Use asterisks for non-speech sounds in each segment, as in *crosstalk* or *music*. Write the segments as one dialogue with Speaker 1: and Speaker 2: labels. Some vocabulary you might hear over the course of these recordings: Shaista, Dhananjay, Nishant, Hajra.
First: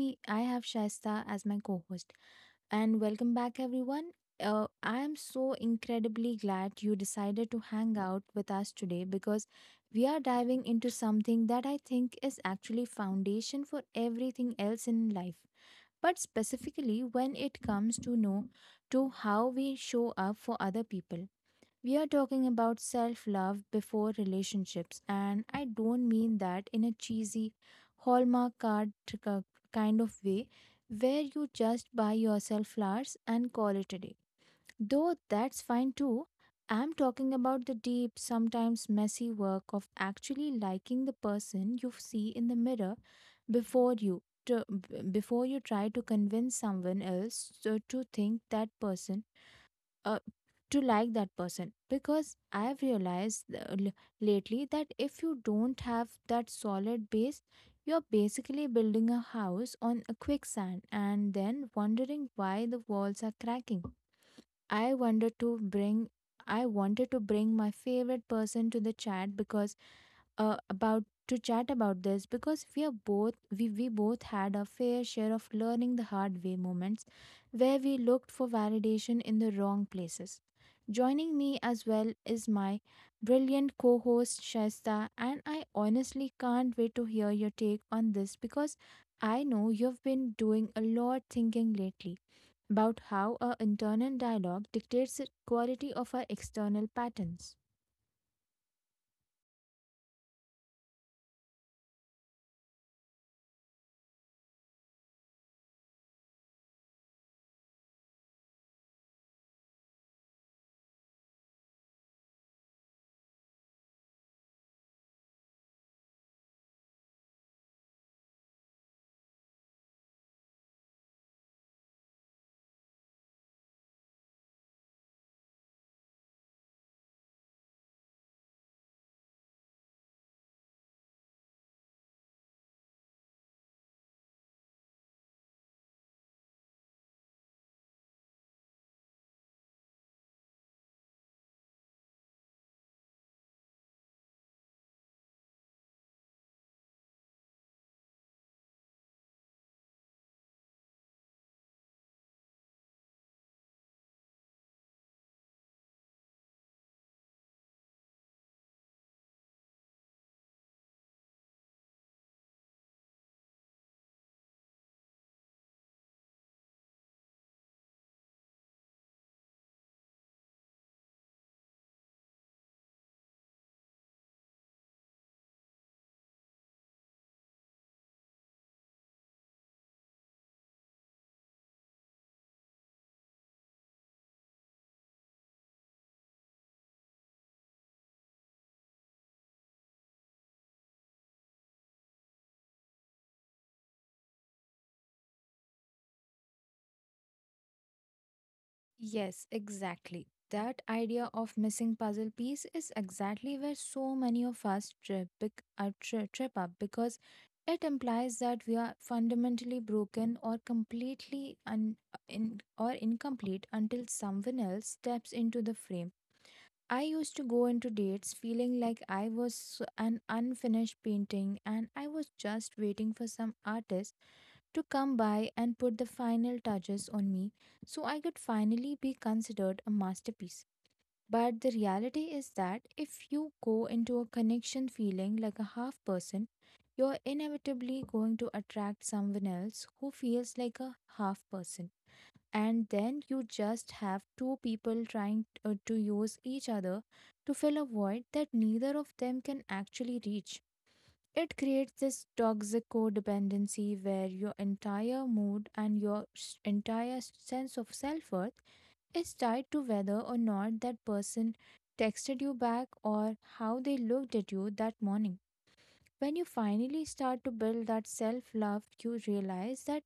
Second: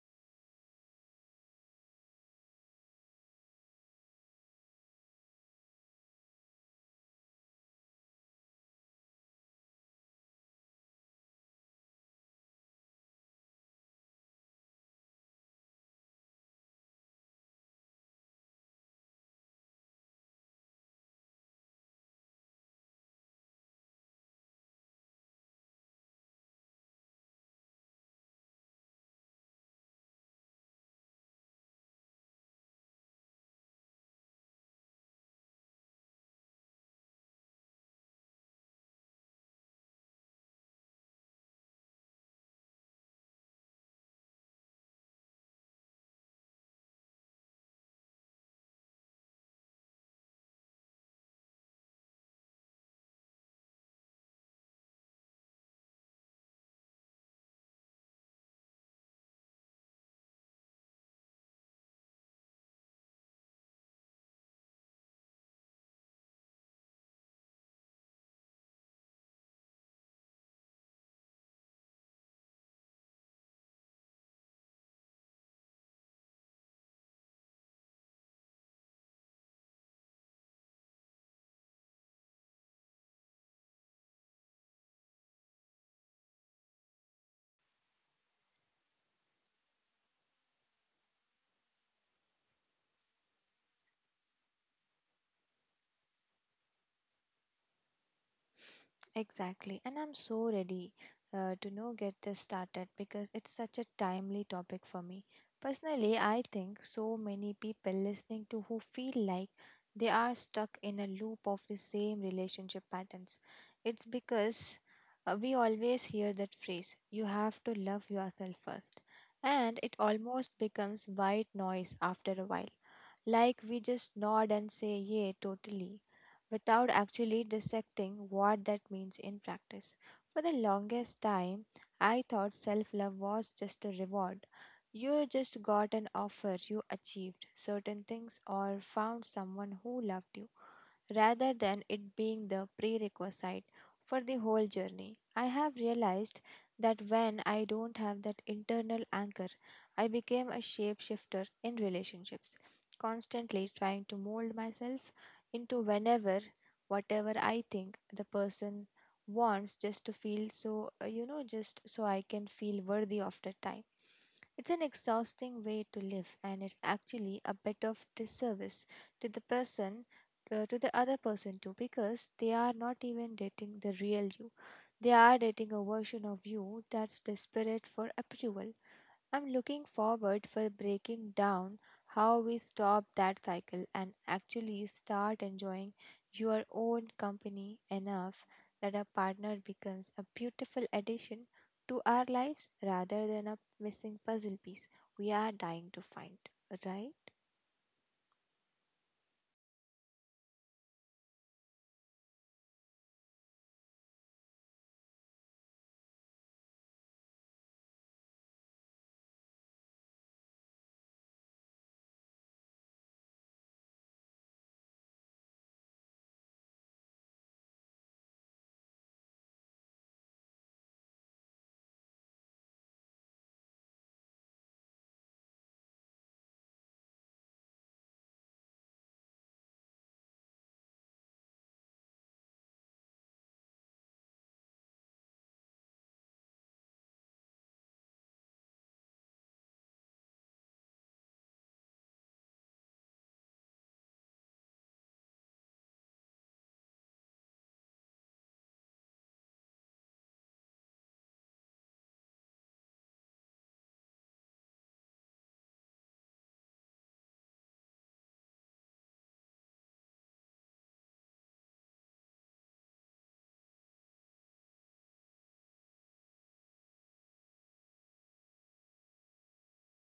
Speaker 1: me, I have Shaista as my co host. And welcome back, everyone. I am so incredibly glad you decided to hang out with us today because we are diving into something that I think is actually foundation for everything else in life. But specifically when it comes to know to how we show up for other people. We are talking about self love before relationships, and I don't mean that in a cheesy Hallmark kind of way where you just buy yourself flowers and call it a day. Though that's fine too, I'm talking about the deep, sometimes messy work of actually liking the person you see in the mirror before you. Before you try to convince someone else to think that person uh, to like that person because I have realized lately that if you don't have that solid base you're basically building a house on a quicksand and then wondering why the walls are cracking. I wanted to bring i wanted to bring my favorite person to the chat because about to chat about this because we are we both had our fair share of learning the hard way moments where we looked for validation in the wrong places. Joining me as well is my brilliant co-host Shaista, and I honestly can't wait to hear your take on this because I know you've been doing a lot thinking lately about how our internal dialogue dictates the quality of our external patterns.
Speaker 2: Exactly, and I'm so ready to now get this started because it's such a timely topic for me. Personally, I think so many people listening to who feel like they are stuck in a loop of the same relationship patterns. It's because we always hear that phrase, you have to love yourself first, and it almost becomes white noise after a while. Like we just nod and say, yeah, totally, without actually dissecting what that means in practice. For the longest time, I thought self love was just a reward. You just got an offer, you achieved certain things, or found someone who loved you rather than it being the prerequisite for the whole journey. I have realized that when I don't have that internal anchor, I became a shapeshifter in relationships, constantly trying to mold myself into whenever, whatever I think the person wants just to feel just so I can feel worthy of the time. It's an exhausting way to live, and it's actually a bit of disservice to the person to the other person too because they are not even dating the real you. They are dating a version of you that's desperate for approval. I'm looking forward for breaking down how we stop that cycle and actually start enjoying your own company enough that a partner becomes a beautiful addition to our lives rather than a missing puzzle piece we are dying to find, right?
Speaker 1: Yes, exactly. That idea of missing puzzle piece is exactly where so many of us trip, trip up because it implies that we are fundamentally broken or completely or incomplete until someone else steps into the frame. I used to go into dates feeling like I was an unfinished painting and I was just waiting for some artist to come by and put the final touches on me so I could finally be considered a masterpiece. But the reality is that if you go into a connection feeling like a half person, you're inevitably going to attract someone else who feels like a half person and then you just have two people trying to use each other to fill a void that neither of them can actually reach. It creates this toxic codependency where your entire mood and your entire sense of self worth is tied to whether or not that person texted you back or how they looked at you that morning. When you finally start to build that self love, you realize that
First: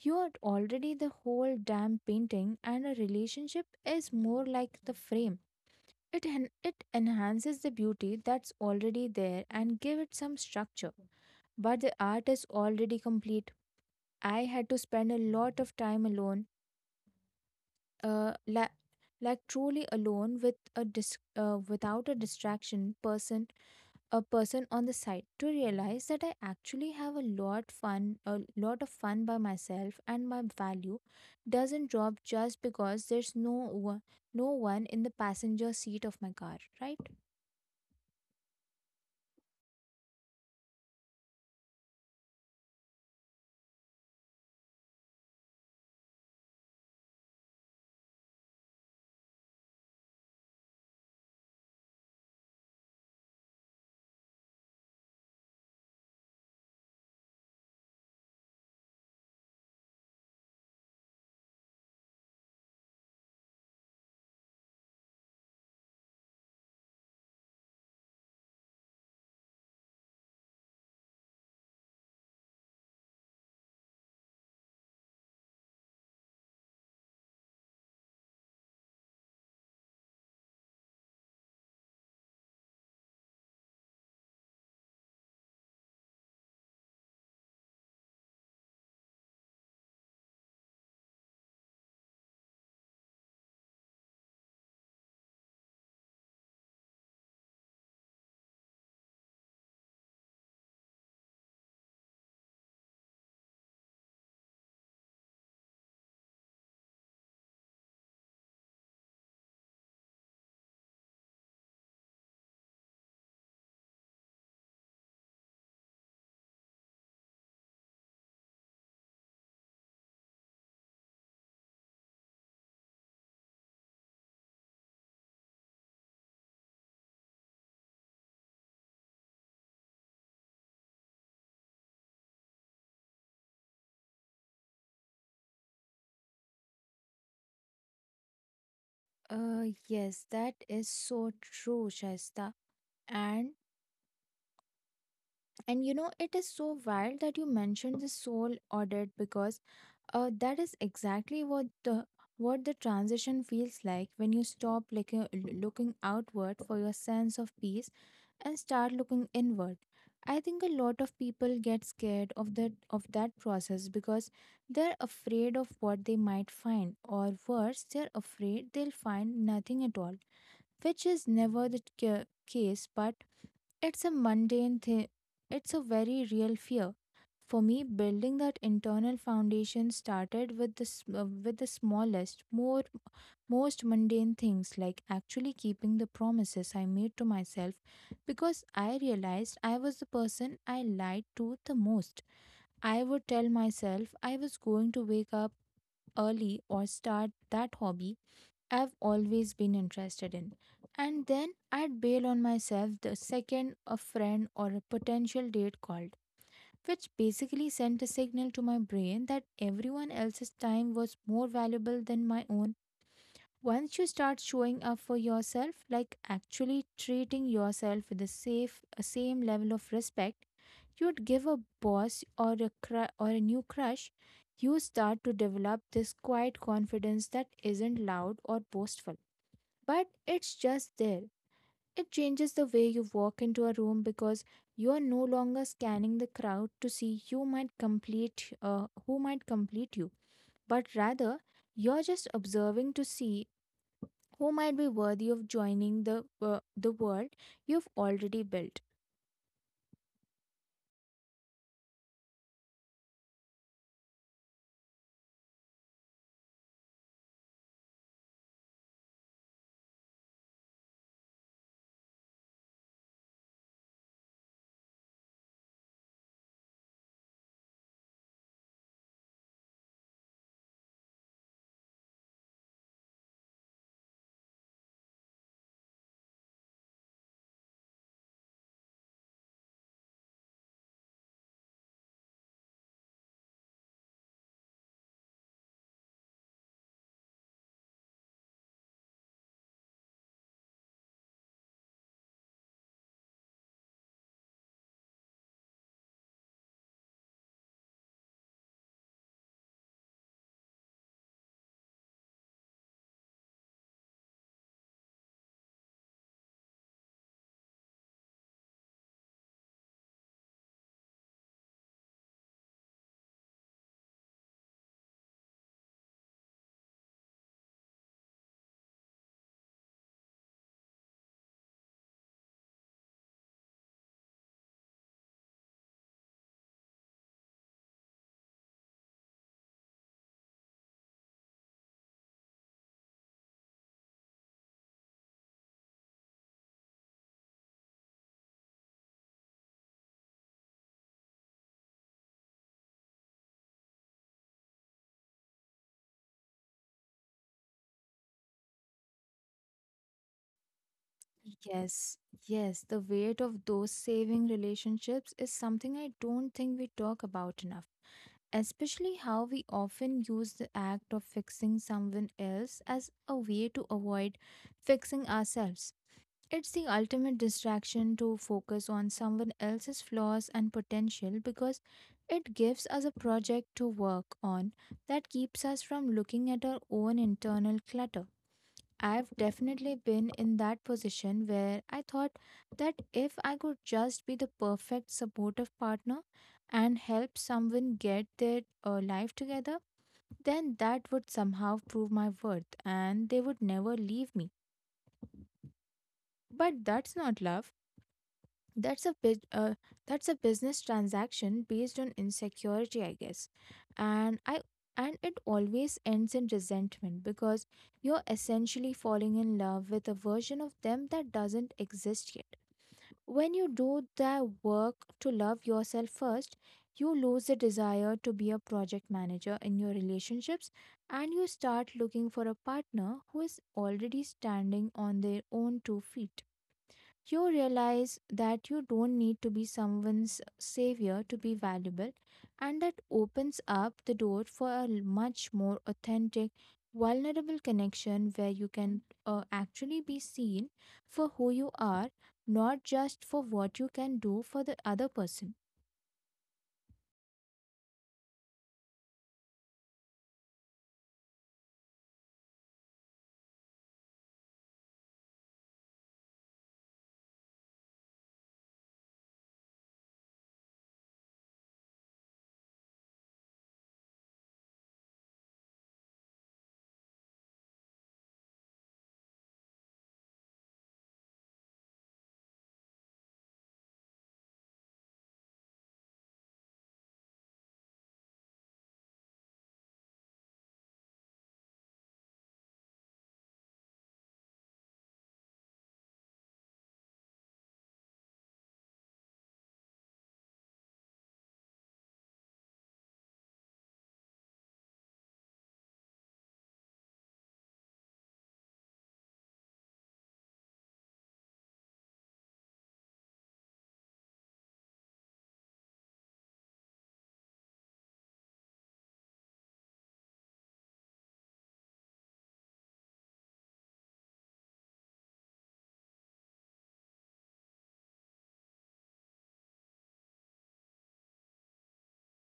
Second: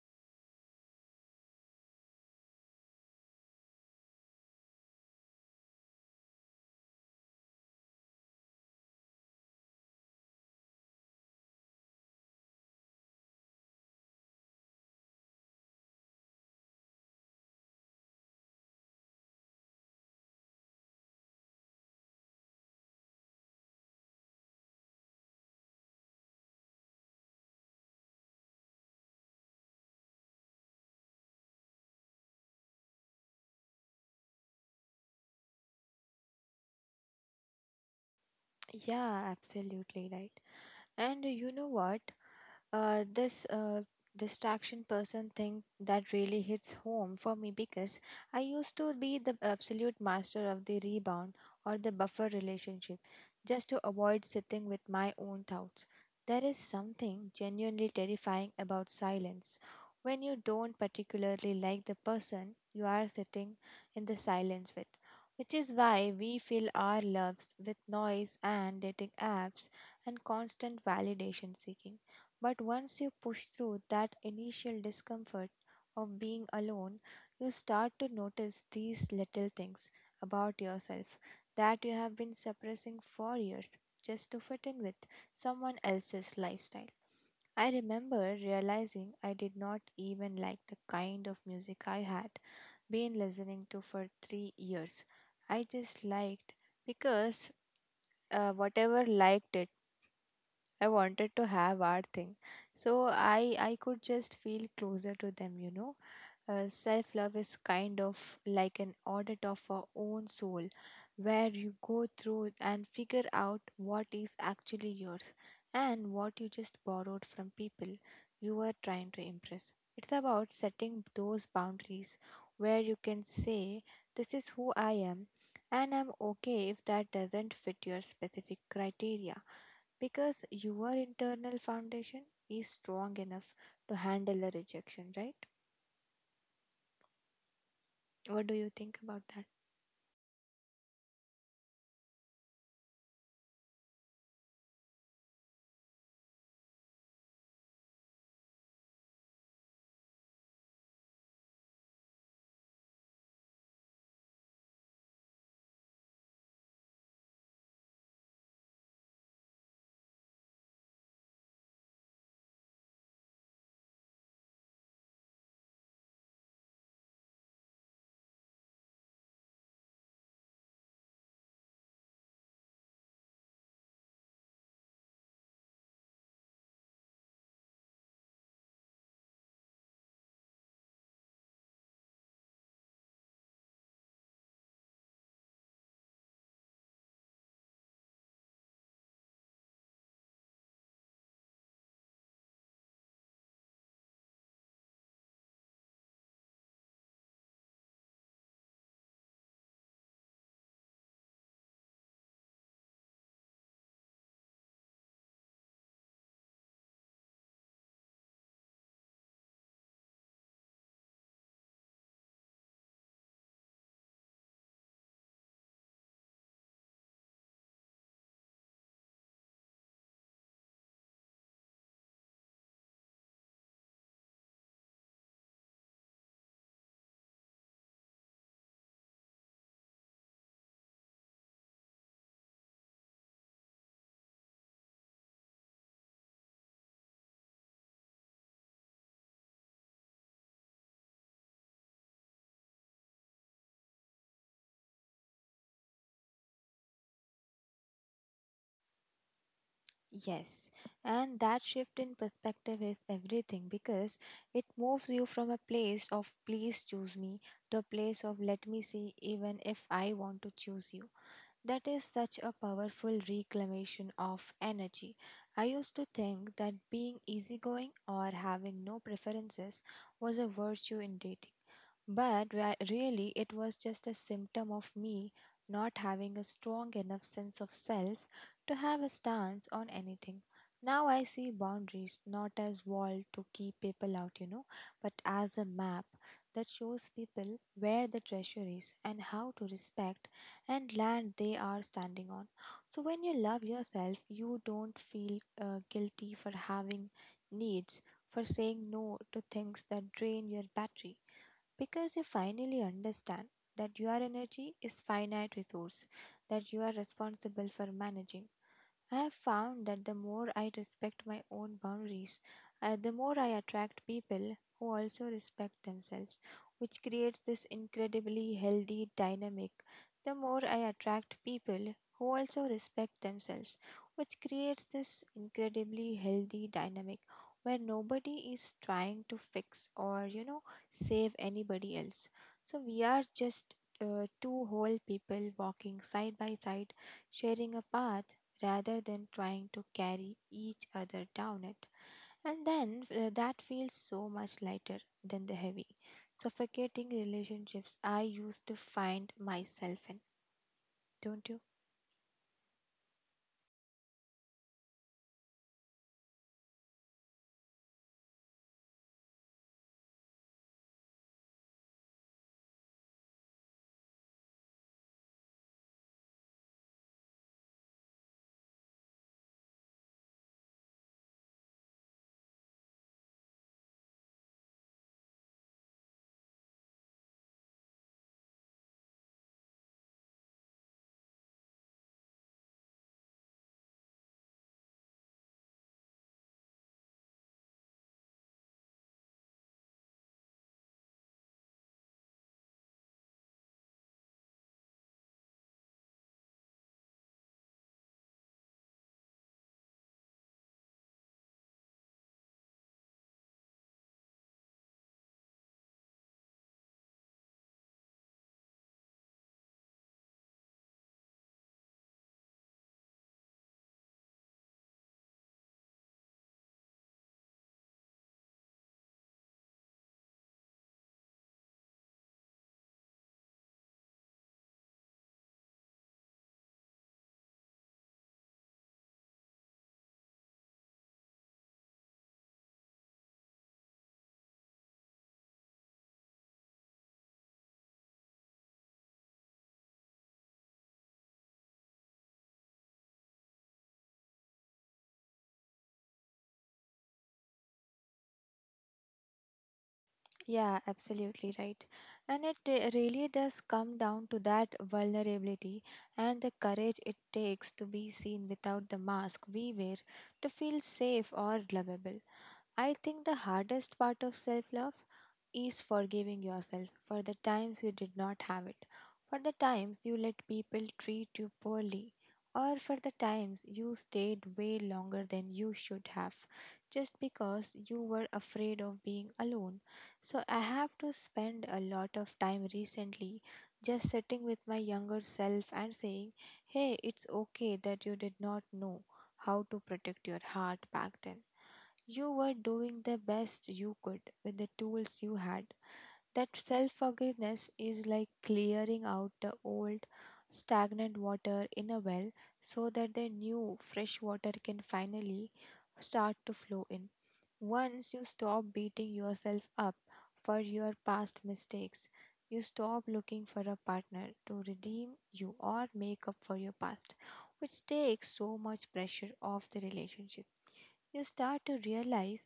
Speaker 1: you're already the whole damn painting, and a relationship is more like the frame. It enhances the beauty that's already there and give it some structure. But the art is already complete. I had to spend a lot of time alone, uh, la- like truly alone with a without a distraction person a person on the side to realize that I actually have a lot of fun by myself, and my value doesn't drop just because there's no one in the passenger seat of my car, right?
Speaker 2: Yeah, absolutely right. And you know what? This distraction person thing that really hits home for me because I used to be the absolute master of the rebound or the buffer relationship just to avoid sitting with my own doubts. There is something genuinely terrifying about silence. When you don't particularly like the person you are sitting in the silence with, which is why we fill our loves with noise and dating apps and constant validation seeking. But once you push through that initial discomfort of being alone, you start to notice these little things about yourself that you have been suppressing for years just to fit in with someone else's lifestyle. I remember realizing I did not even like the kind of music I had been listening to for 3 years. I just liked because whatever liked it I wanted to have our thing. So I could just feel closer to them, you know. Self love is kind of like an audit of our own soul, where you go through and figure out what is actually yours and what you just borrowed from people you were trying to impress. It's about setting those boundaries where you can say, this is who I am, and I'm okay if that doesn't fit your specific criteria because your internal foundation is strong enough to handle the rejection, right? What do you think about that?
Speaker 1: Yes that is so true, Shaista. And and you know, it is so wild that you mentioned the soul audit because that is exactly what the transition feels like when you stop looking outward for your sense of peace and start looking inward. I think a lot of people get scared of that process because they're afraid of what they might find or worse, they're afraid they'll find nothing at all, which is never the case, but it's a mundane thing. It's a very real fear. For me, building that internal foundation started with the smallest, more most mundane things like actually keeping the promises I made to myself because I realized I was the person I lied to the most. I would tell myself I was going to wake up early or start that hobby I've always been interested in. And then I'd bail on myself the second a friend or a potential date called, which basically sent a signal to my brain that everyone else's time was more valuable than my own. Once you start showing up for yourself, like actually treating yourself with the safe same level of respect you'd give a boss or a new crush, you start to develop this quiet confidence that isn't loud or boastful, but it's just there. It changes the way you walk into a room because you are no longer scanning the crowd to see who might complete you, but rather you're just observing to see who might be worthy of joining the world you've already built.
Speaker 2: Yes, and that shift in perspective is everything because it moves you from a place of please choose me to a place of let me see even if I want to choose you. That is such a powerful reclamation of energy. I used to think that being easygoing or having no preferences was a virtue in dating, but really it was just a symptom of me not having a strong enough sense of self to have a stance on anything. Now I see boundaries not as wall to keep people out, you know, but as a map that shows people where the treasure is and how to respect and land they are standing on. So, when you love yourself, you don't feel guilty for having needs, for saying no to things that drain your battery, because you finally understand that your energy is finite resource that you are responsible for managing. I have found that the more I respect my own boundaries, the more I attract people who also respect themselves, which creates this incredibly healthy dynamic. The more I attract people who also respect themselves, which creates this incredibly healthy dynamic where nobody is trying to fix or, you know, save anybody else. So we are just two whole people walking side by side, sharing a path rather than trying to carry each other down it. And then that feels so much lighter than the heavy, suffocating relationships I used to find myself in. Don't you?
Speaker 1: Yes, yes the weight of those saving relationships is something I don't think we talk about enough, especially how we often use the act of fixing someone else as a way to avoid fixing ourselves. It's the ultimate distraction to focus on someone else's flaws and potential because it gives us a project to work on that keeps us from looking at our own internal clutter. I've definitely been in that position where I thought that if I could just be the perfect supportive partner and help someone get their life together, then that would somehow prove my worth and they would never leave me. But that's not love. That's a big, uh, that's a business transaction based on insecurity, I guess. And I and it always ends in resentment because you're essentially falling in love with a version of them that doesn't exist yet. When you do the work to love yourself first, you lose the desire to be a project manager in your relationships, and you start looking for a partner who is already standing on their own two feet. You realize that you don't need to be someone's savior to be valuable, and that opens up the door for much more authentic, vulnerable connection where you can actually be seen for who you are, not just for what you can do for the other person.
Speaker 2: Yeah, absolutely right. And it really does come down to that vulnerability and the courage it takes to be seen without the mask we wear to feel safe or lovable. I think the hardest part of self love is forgiving yourself for the times you did not have it, for the times you let people treat you poorly, or for the times you stayed way longer than you should have just because you were afraid of being alone. So I have to spend a lot of time recently just sitting with my younger self and saying, hey, it's okay that you did not know how to protect your heart back then. You were doing the best you could with the tools you had. That self forgiveness is like clearing out the old, stagnant water in a well so that the new, fresh water can finally start to flow in. Once you stop beating yourself up for your past mistakes, you stop looking for a partner to redeem you or make up for your past, which takes so much pressure off the relationship. You start to realize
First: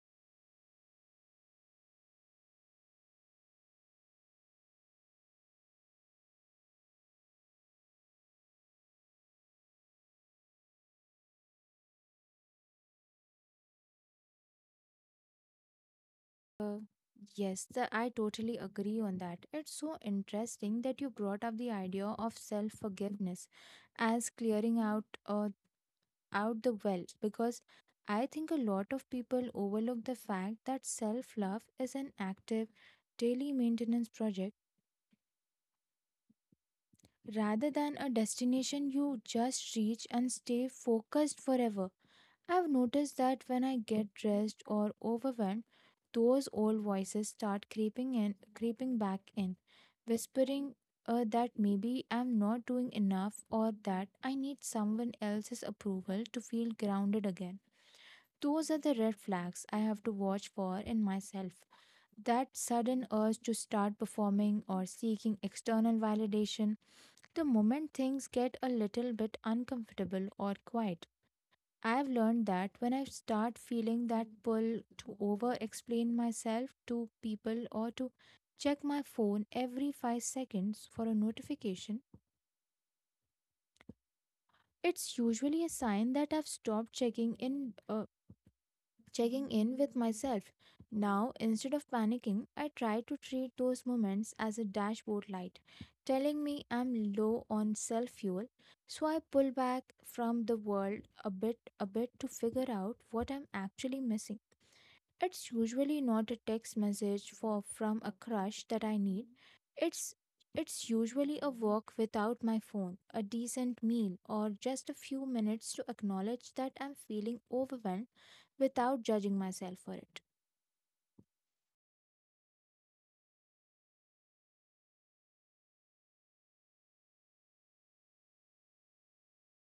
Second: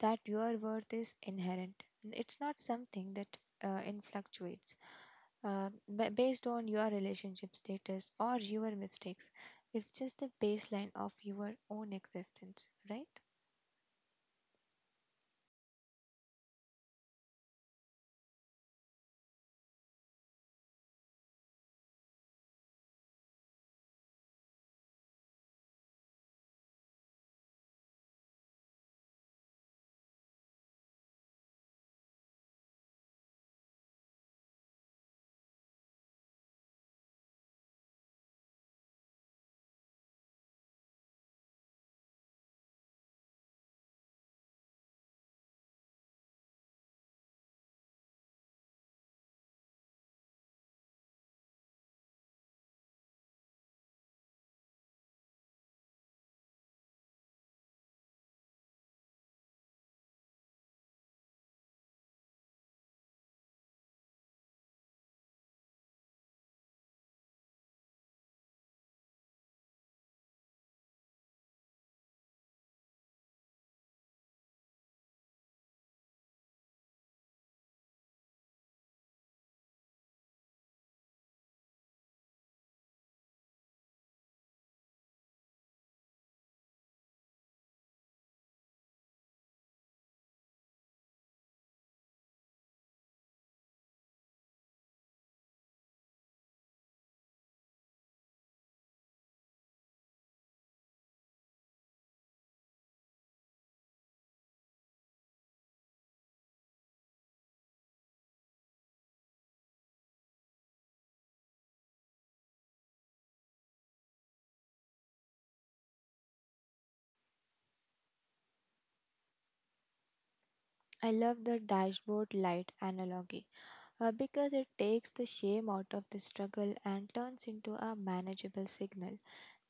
Speaker 2: that your worth is inherent. It's not something that in fluctuates based on your relationship status or your mistakes. It's just the baseline of your own existence, right?
Speaker 1: Yes, I totally agree on that. It's so interesting that you brought up the idea of self forgiveness as clearing out the well because I think a lot of people overlook the fact that self love is an active daily maintenance project rather than a destination you just reach and stay focused forever. I've noticed that when I get dressed or overwhelmed, those old voices start creeping back in, whispering that maybe I'm not doing enough or that I need someone else's approval to feel grounded again. Those are the red flags I have to watch for in myself. That sudden urge to start performing or seeking external validation, the moment things get a little bit uncomfortable or quiet. I've learned that when I start feeling that pull to over explain myself to people or to check my phone every 5 seconds for a notification, it's usually a sign that I've stopped checking in with myself. Now, instead of panicking, I try to treat those moments as a dashboard light, telling me I'm low on self fuel. So I pull back from the world a bit to figure out what I'm actually missing. It's usually not a text message for from a crush that I need. It's it's usually a walk without my phone, a decent meal, or just a few minutes to acknowledge that I'm feeling overwhelmed without judging myself for it.
Speaker 2: I love the dashboard light analogy because it takes the shame out of the struggle and turns into a manageable signal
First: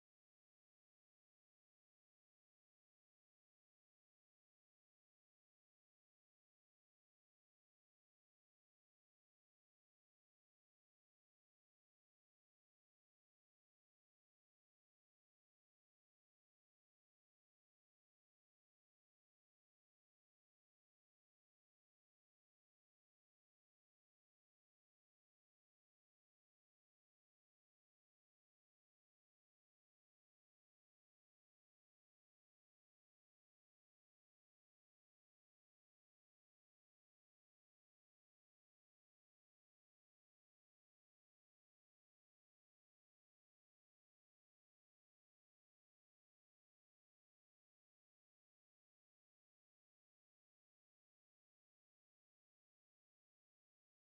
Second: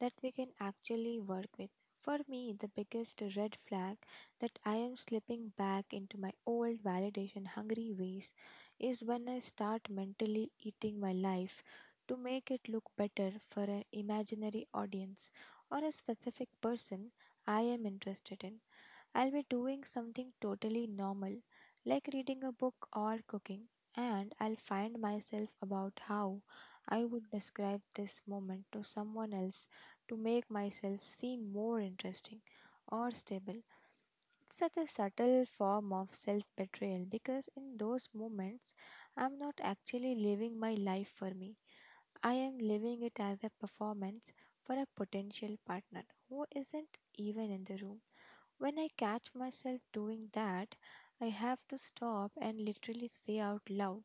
Speaker 2: that we can actually work with. For me, the biggest red flag that I am slipping back into my old validation hungry ways is when I start mentally eating my life to make it look better for an imaginary audience or a specific person I am interested in. I'll be doing something totally normal, like reading a book or cooking, and I'll find myself about how I would describe this moment to someone else to make myself seem more interesting or stable. It's such a subtle form of self betrayal because in those moments, I'm not actually living my life for me. I am living it as a performance for a potential partner who isn't even in the room. When I catch myself doing that, I have to stop and literally say out loud,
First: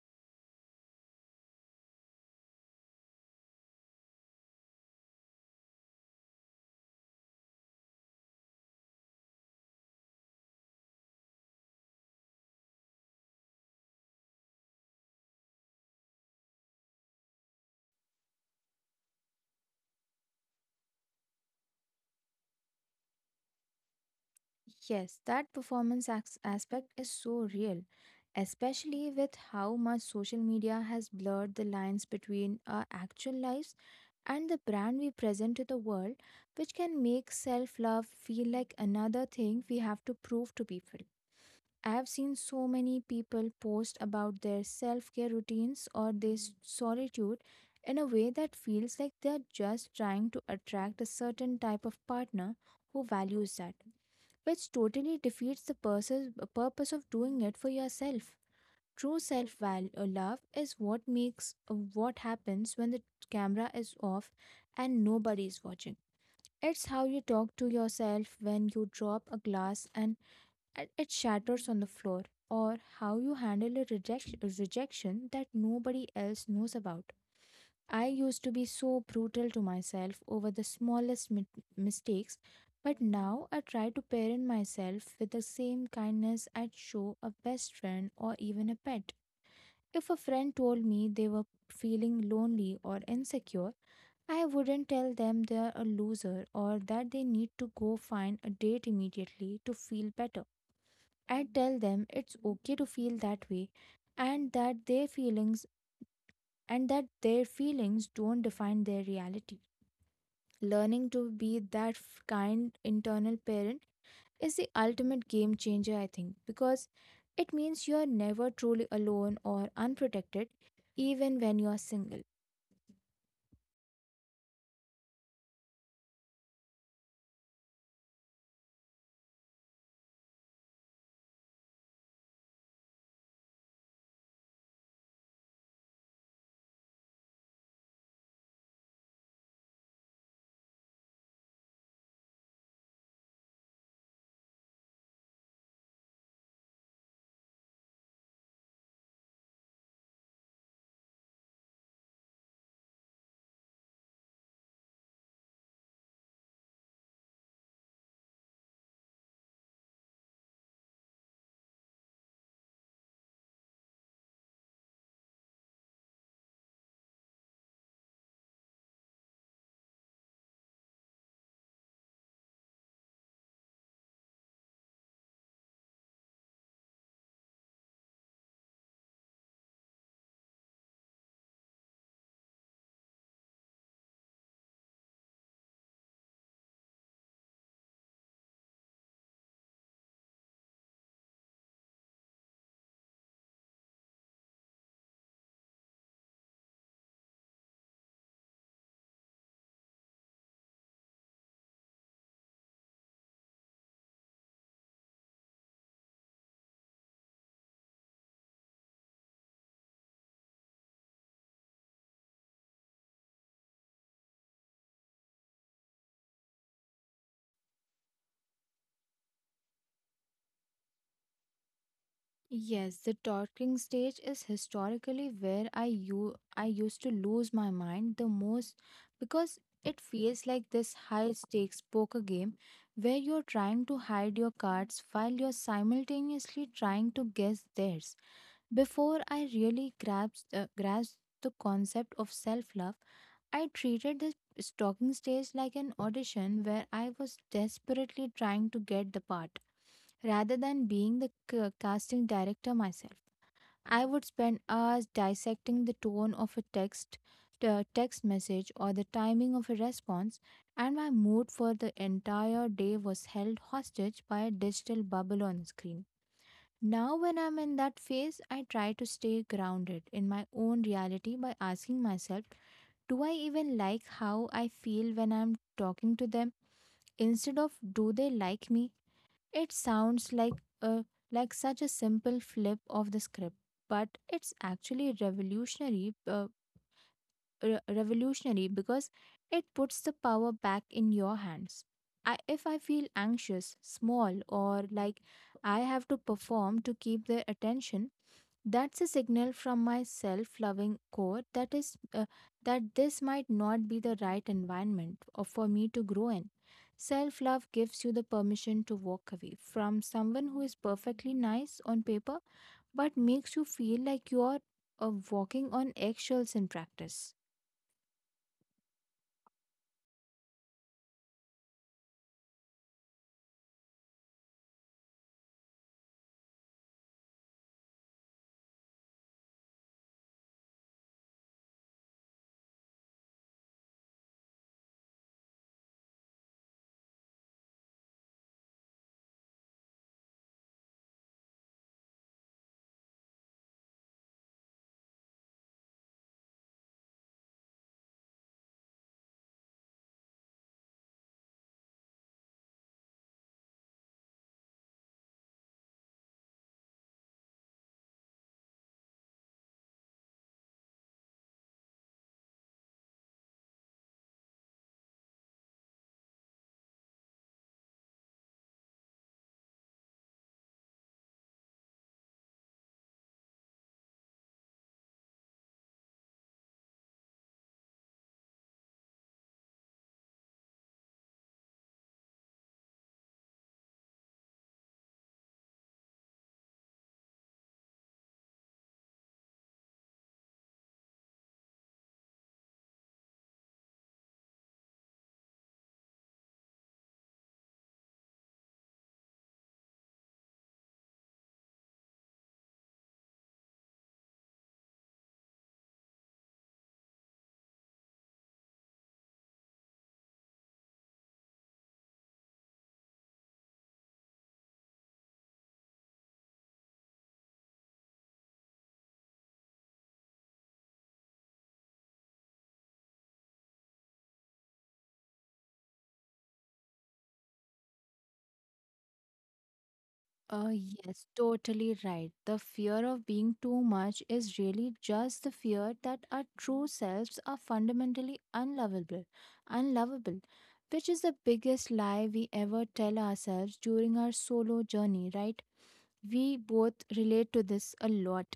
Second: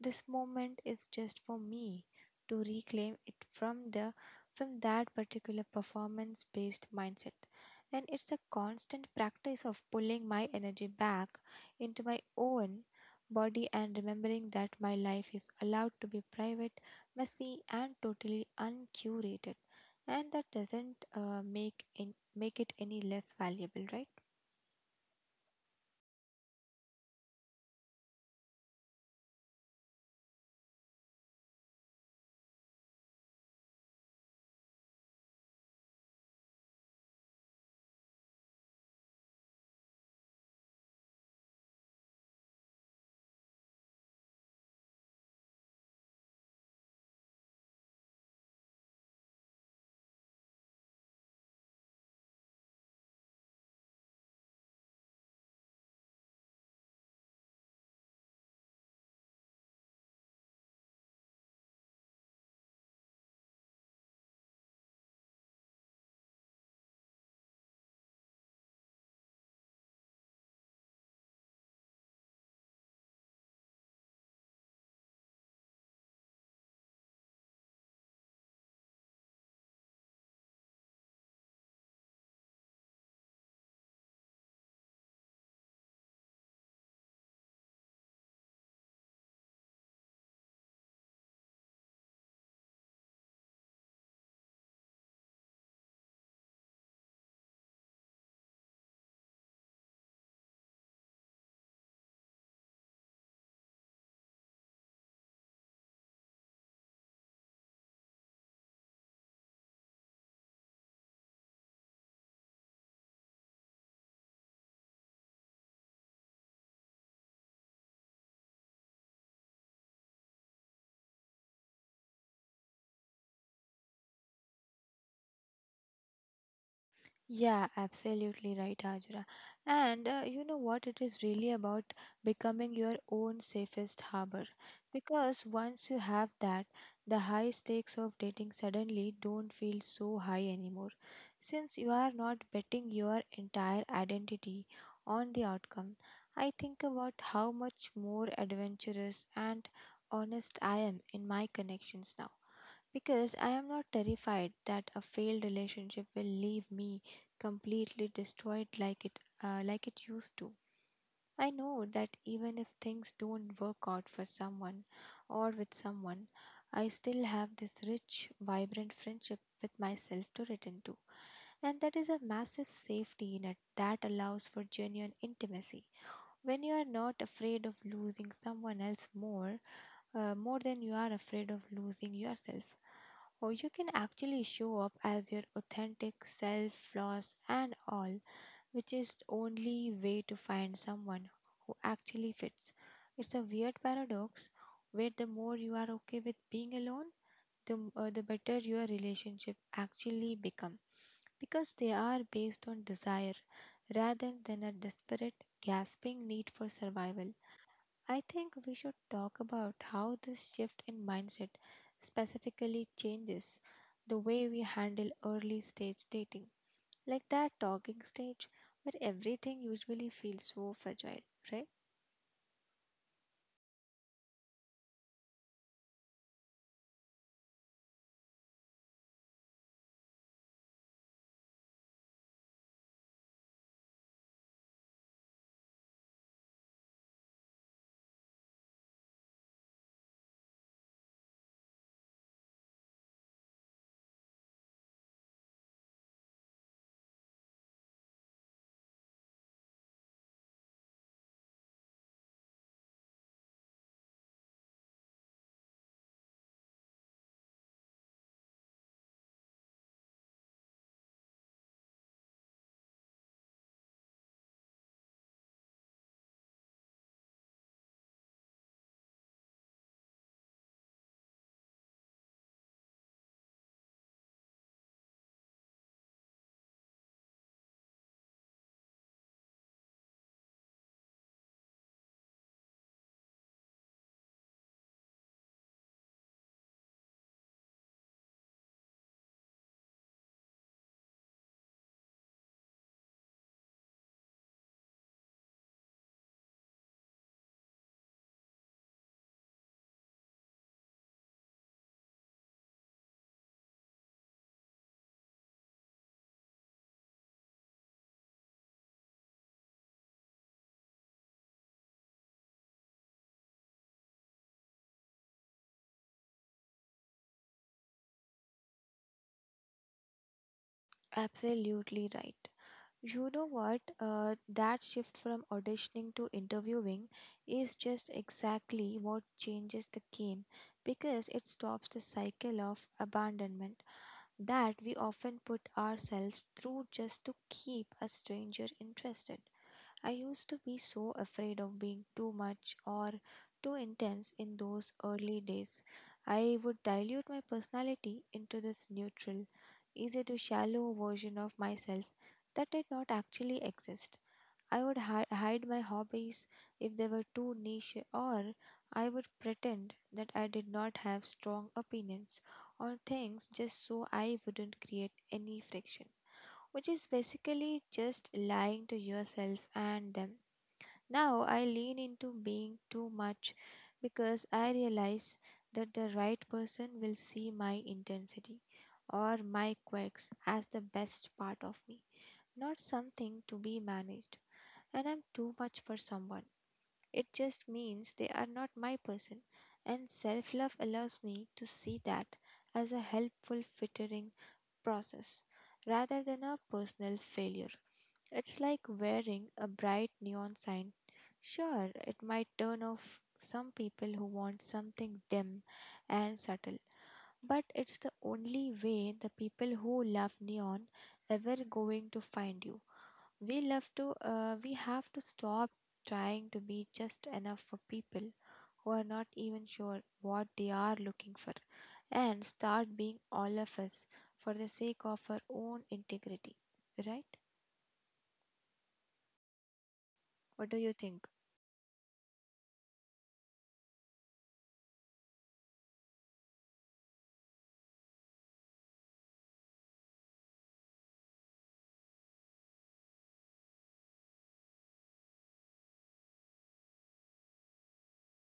Speaker 2: this moment is just for me to reclaim it from that particular performance based mindset. And it's a constant practice of pulling my energy back into my own body and remembering that my life is allowed to be private, messy, and totally uncurated. And that doesn't make it any less valuable, right?
Speaker 1: Yes, that performance aspect is so real, especially with how much social media has blurred the lines between our actual lives and the brand we present to the world, which can make self love feel like another thing we have to prove to people. I have seen so many people post about their self care routines or their solitude in a way that feels like they are just trying to attract a certain type of partner who values that, which totally defeats the purpose of doing it for yourself. True self love is what makes what happens when the camera is off and nobody is watching. It's how you talk to yourself when you drop a glass and it shatters on the floor, or how you handle a rejection that nobody else knows about. I used to be so brutal to myself over the smallest mistakes, but now I try to parent myself with the same kindness I'd show a best friend or even a pet. If a friend told me they were feeling lonely or insecure, I wouldn't tell them they're a loser or that they need to go find a date immediately to feel better. I tell them it's okay to feel that way and that their feelings and that their feelings don't define their reality. Learning to be that kind internal parent is the ultimate game changer, I think, because it means you are never truly alone or unprotected, even when you are single.
Speaker 2: Yeah, absolutely right, Hajra. And you know what? It is really about becoming your own safest harbor. Because once you have that, the high stakes of dating suddenly don't feel so high anymore. Since you are not betting your entire identity on the outcome, I think about how much more adventurous and honest I am in my connections now because I am not terrified that a failed relationship will leave me completely destroyed like it used to. I know that even if things don't work out for someone or with someone, I still have this rich, vibrant friendship with myself to return to. And that is a massive safety net that allows for genuine intimacy. When you are not afraid of losing someone else more, more than you are afraid of losing yourself, or you can actually show up as your authentic self, flaws, and all, which is the only way to find someone who actually fits. It's a weird paradox where the more you are okay with being alone, the better your relationship actually become because they are based on desire rather than a desperate, gasping need for survival. I think we should talk about how this shift in mindset specifically changes the way we handle early stage dating. Like that talking stage where everything usually feels so fragile, right?
Speaker 1: Yes, the talking stage is historically where I used to lose my mind the most, because it feels like this high stakes poker game where you're trying to hide your cards while you're simultaneously trying to guess theirs. Before I really grasped the concept of self love, I treated the stalking stage like an audition where I was desperately trying to get the part rather than being the casting director myself. I would spend hours dissecting the tone of a text, the text message, or the timing of a response, and my mood for the entire day was held hostage by a digital bubble on the screen. Now, when I'm in that phase, I try to stay grounded in my own reality by asking myself, do I even like how I feel when I'm talking to them, instead of do they like me? It sounds like a like such a simple flip of the script, but it's actually revolutionary because it puts the power back in your hands. If I feel anxious, small, or like I have to perform to keep their attention, that's a signal from my self-loving core that this might not be the right environment or for me to grow in. Self-love gives you the permission to walk away from someone who is perfectly nice on paper but makes you feel like you are walking on eggshells in practice.
Speaker 2: Absolutely right. You know what? That shift from auditioning to interviewing is just exactly what changes the game because it stops the cycle of abandonment that we often put ourselves through just to keep a stranger interested. I used to be so afraid of being too much or too intense in those early days. I would dilute my personality into this neutral, easy to shallow version of myself that did not actually exist. I would hide my hobbies if they were too niche, or I would pretend that I did not have strong opinions on things just so I wouldn't create any friction, which is basically just lying to yourself and them. Now I lean into being too much because I realize that the right person will see my intensity or my quirks as the best part of me, not something to be managed. And I'm too much for someone. It just means they are not my person. And self love allows me to see that as a helpful filtering process rather than a personal failure. It's like wearing a bright neon sign. Sure, it might turn off some people who want something dim and subtle, but it's the only way the people who love neon ever going to find you. We have to stop trying to be just enough for people who are not even sure what they are looking for and start being all of us for the sake of our own integrity, right? What
Speaker 1: Uh,
Speaker 2: do you think?
Speaker 1: yes, totally right. The fear of being too much is really just the fear that our true selves are fundamentally unlovable, which is the biggest lie we ever tell ourselves during our solo journey, right? We both relate to this a lot.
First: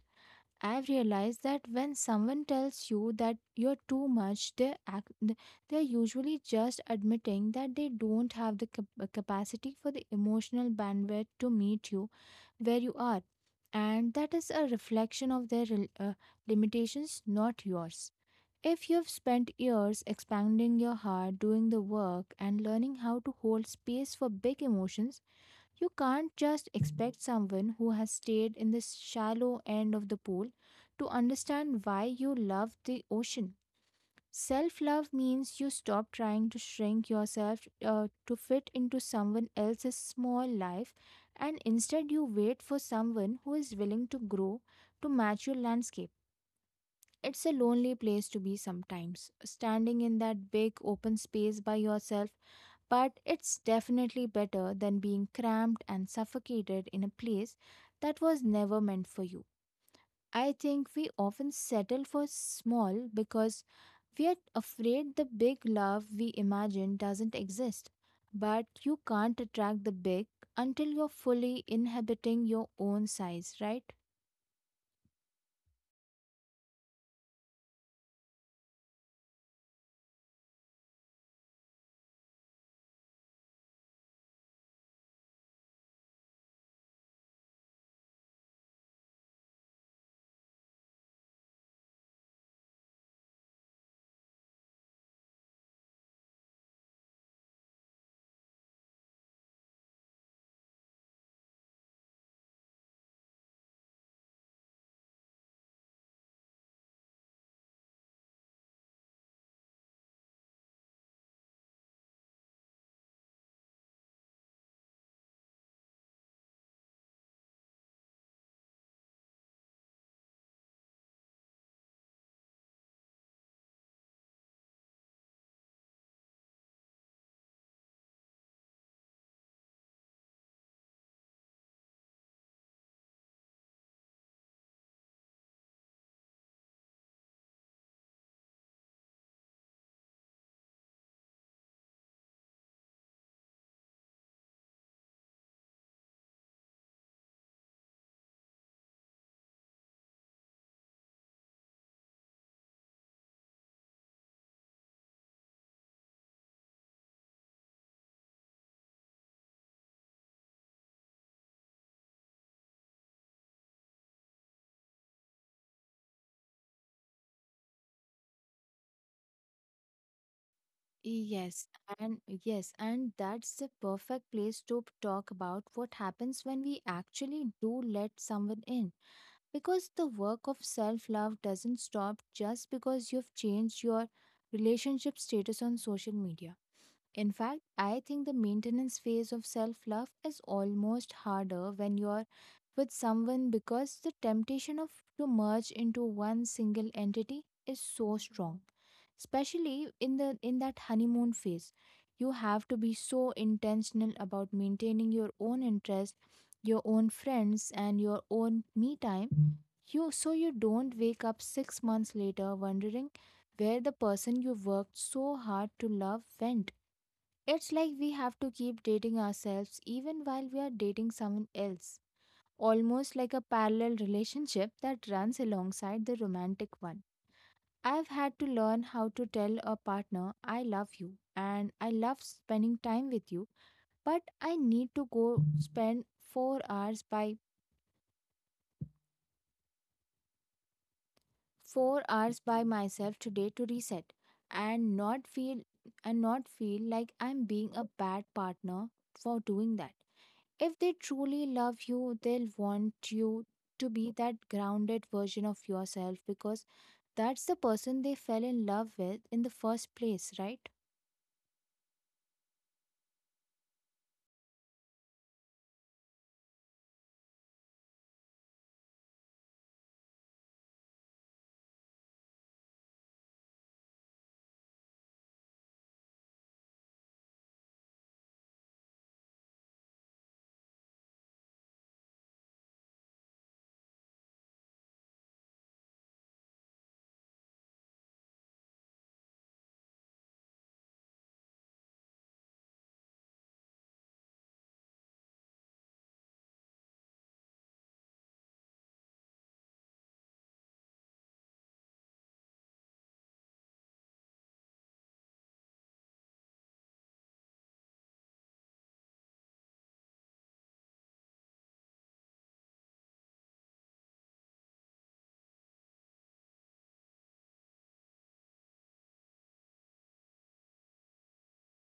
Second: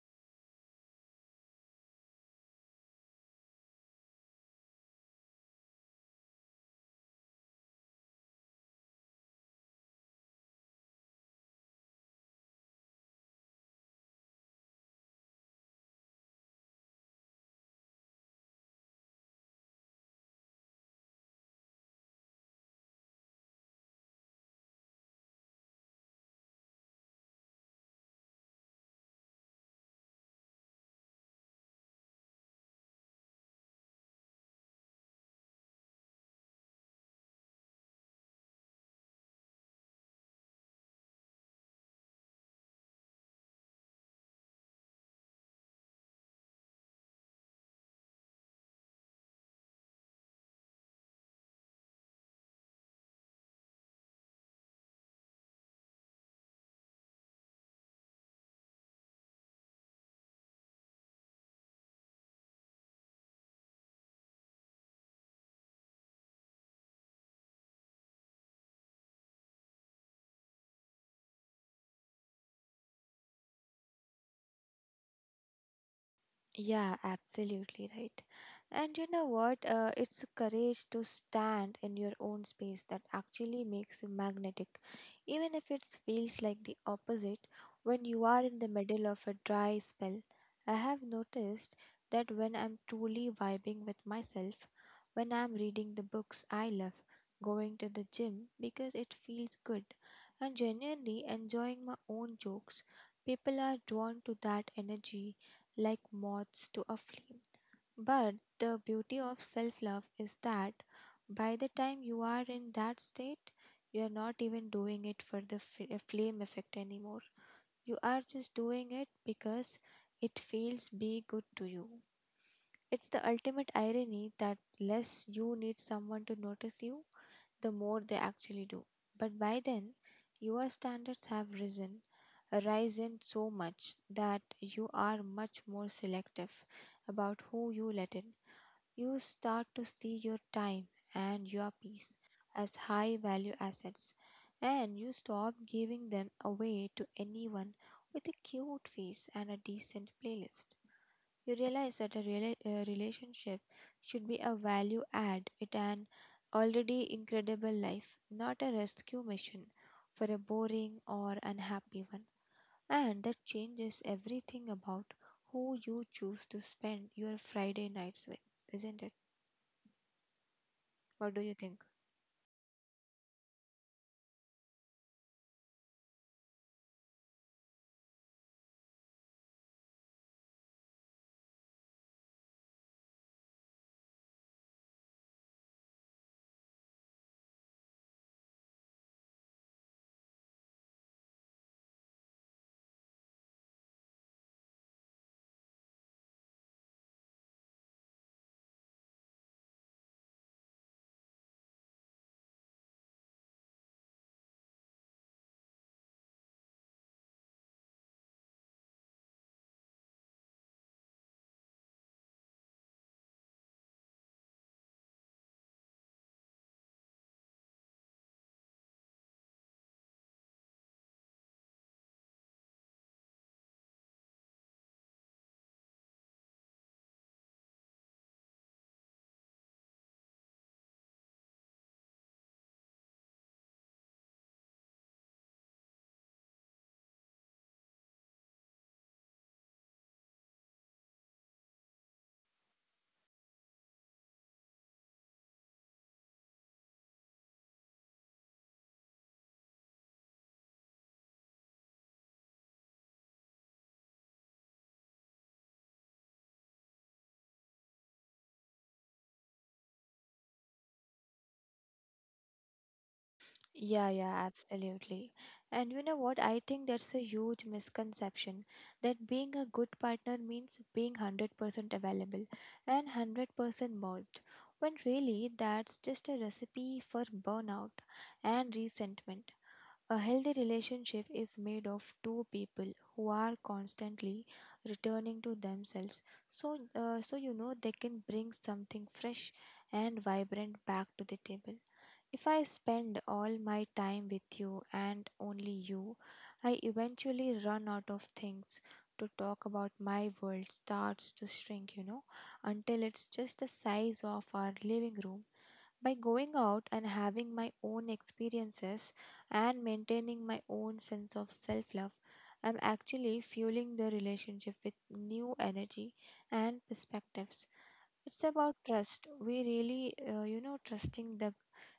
Speaker 1: I've realized that when someone tells you that you're too much, they're usually just admitting that they don't have the capacity for the emotional bandwidth to meet you where you are. And that is a reflection of their limitations, not yours. If you've spent years expanding your heart, doing the work, and learning how to hold space for big emotions, you can't just expect someone who has stayed in the shallow end of the pool to understand why you love the ocean. Self love means you stop trying to shrink yourself to fit into someone else's small life, and instead you wait for someone who is willing to grow to match your landscape. It's a lonely place to be sometimes, standing in that big open space by yourself, but it's definitely better than being cramped and suffocated in a place that was never meant for you. I think we often settle for small because we are afraid the big love we imagine doesn't exist. But you can't attract the big until you're fully inhabiting your own size, right?
Speaker 2: Yeah, absolutely right. And you know what? It's courage to stand in your own space that actually makes you magnetic, even if it feels like the opposite when you are in the middle of a dry spell. I have noticed that when I'm truly vibing with myself, when I'm reading the books I love, going to the gym because it feels good, and genuinely enjoying my own jokes, people are drawn to that energy like moths to a flame. But the beauty of self love is that by the time you are in that state, you are not even doing it for the flame effect anymore. You are just doing it because it feels be good to you. It's the ultimate irony that less you need someone to notice you, the more they actually do. But by then, your standards have risen so much that you are much more selective about who you let in. You start to see your time and your peace as high value assets, and you stop giving them away to anyone with a cute face and a decent playlist. You realize that a relationship should be a value add at an already incredible life, not a rescue mission for a boring or unhappy one. And that changes everything about who you choose to spend your Friday nights with, isn't it? What do you
Speaker 1: Yes,
Speaker 2: think?
Speaker 1: and yes, and that's the perfect place to talk about what happens when we actually do let someone in. Because the work of self love doesn't stop just because you've changed your relationship status on social media. In fact, I think the maintenance phase of self love is almost harder when you're with someone, because the temptation of to merge into one single entity is so strong. Especially in that honeymoon phase. You have to be so intentional about maintaining your own interest, your own friends, and your own me time. Mm. You so you don't wake up 6 months later wondering where the person you worked so hard to love went. It's like we have to keep dating ourselves even while we are dating someone else, almost like a parallel relationship that runs alongside the romantic one. I've had to learn how to tell a partner, I love you and I love spending time with you, but I need to go spend 4 hours by 4 hours by myself today to reset, and not feel and not feel like I'm being a bad partner for doing that. If they truly love you, they'll want you to be that grounded version of yourself, because that's the person they fell in love with in the first place, right?
Speaker 2: Yeah, yeah, absolutely. And you know what? I think that's a huge misconception that being a good partner means being 100% available and 100% merged, when really that's just a recipe for burnout and resentment. A healthy relationship is made of two people who are constantly returning to themselves, so they can bring something fresh and vibrant back to the table. If I spend all my time with you and only you, I eventually run out of things to talk about. My world starts to shrink, you know, until it's just the size of our living room by going out and having my own experiences and maintaining my own sense of self love, I'm actually fueling the relationship with new energy and perspectives. It's about trust. We really, trusting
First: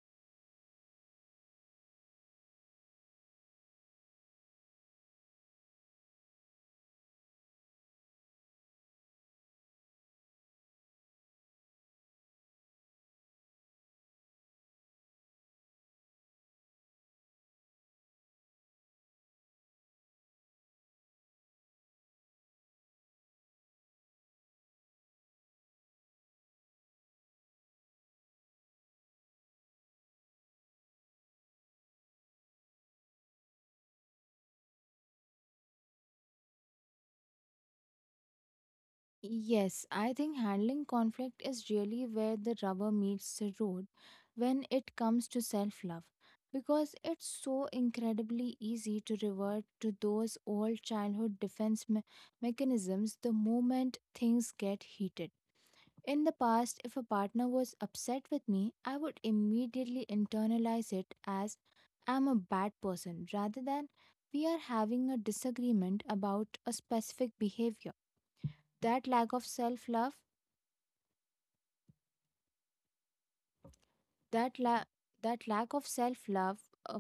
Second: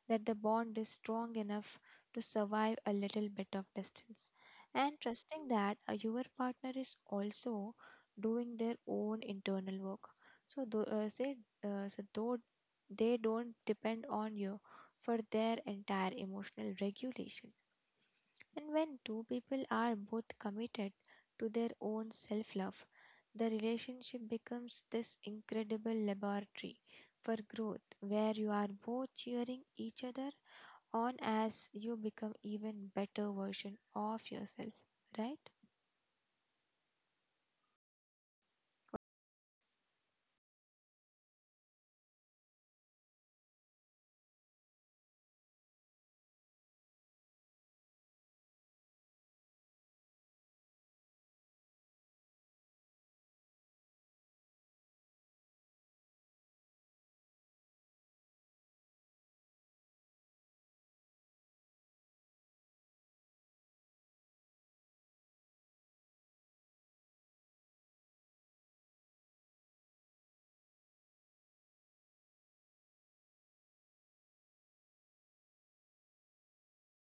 Speaker 2: that the bond is strong enough to survive a little bit of distance. And trusting that your partner is also doing their own internal work. So, though, uh, say, so though they don't depend on you for their entire emotional regulation. And when two people are both committed to their own self love, the relationship becomes this incredible laboratory for growth where you are both cheering each other on as you become even better version of yourself, right?
Speaker 1: Yes, I think handling conflict is really where the rubber meets the road when it comes to self love, because it's so incredibly easy to revert to those old childhood defense mechanisms the moment things get heated. In the past, if a partner was upset with me, I would immediately internalize it as I'm a bad person, rather than we are having a disagreement about a specific behavior. That lack of self-love, that la- that lack of self-love uh,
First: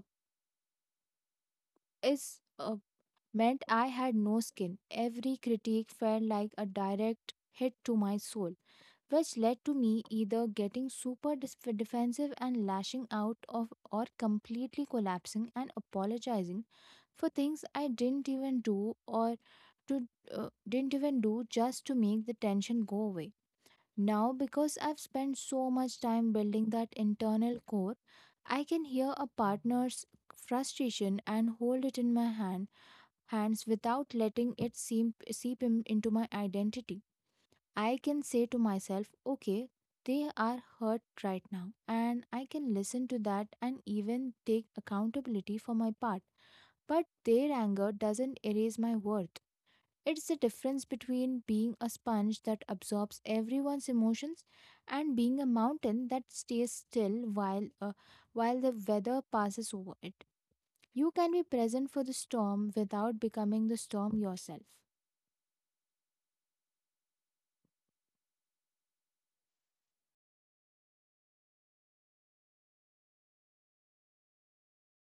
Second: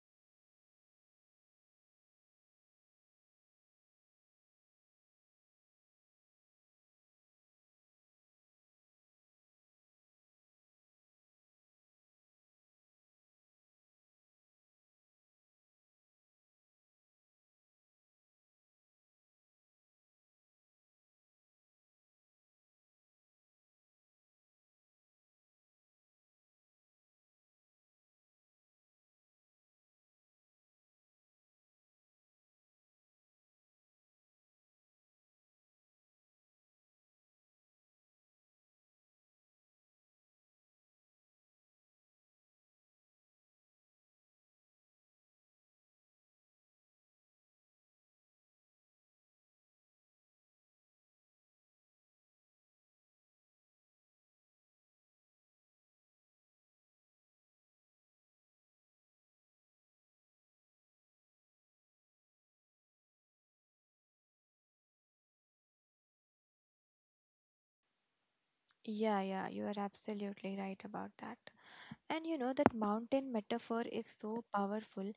Speaker 1: is meant I had no skin. Every critique felt like a direct hit to my soul, which led to me either getting super defensive and lashing out of or completely collapsing and apologizing for things I didn't even do, or to didn't even do just to make the tension go away. Now, because I've spent so much time building that internal core, I can hear a partner's frustration and hold it in my hands without letting it seep into my identity. I can say to myself, okay, they are hurt right now, and I can listen to that and even take accountability for my part. But their anger doesn't erase my worth. It's the difference between being a sponge that absorbs everyone's emotions and being a mountain that stays still while the weather passes over it. You can be present for the storm without becoming the storm yourself.
Speaker 2: Yeah, yeah, you are absolutely right about that. And you know that mountain metaphor is so powerful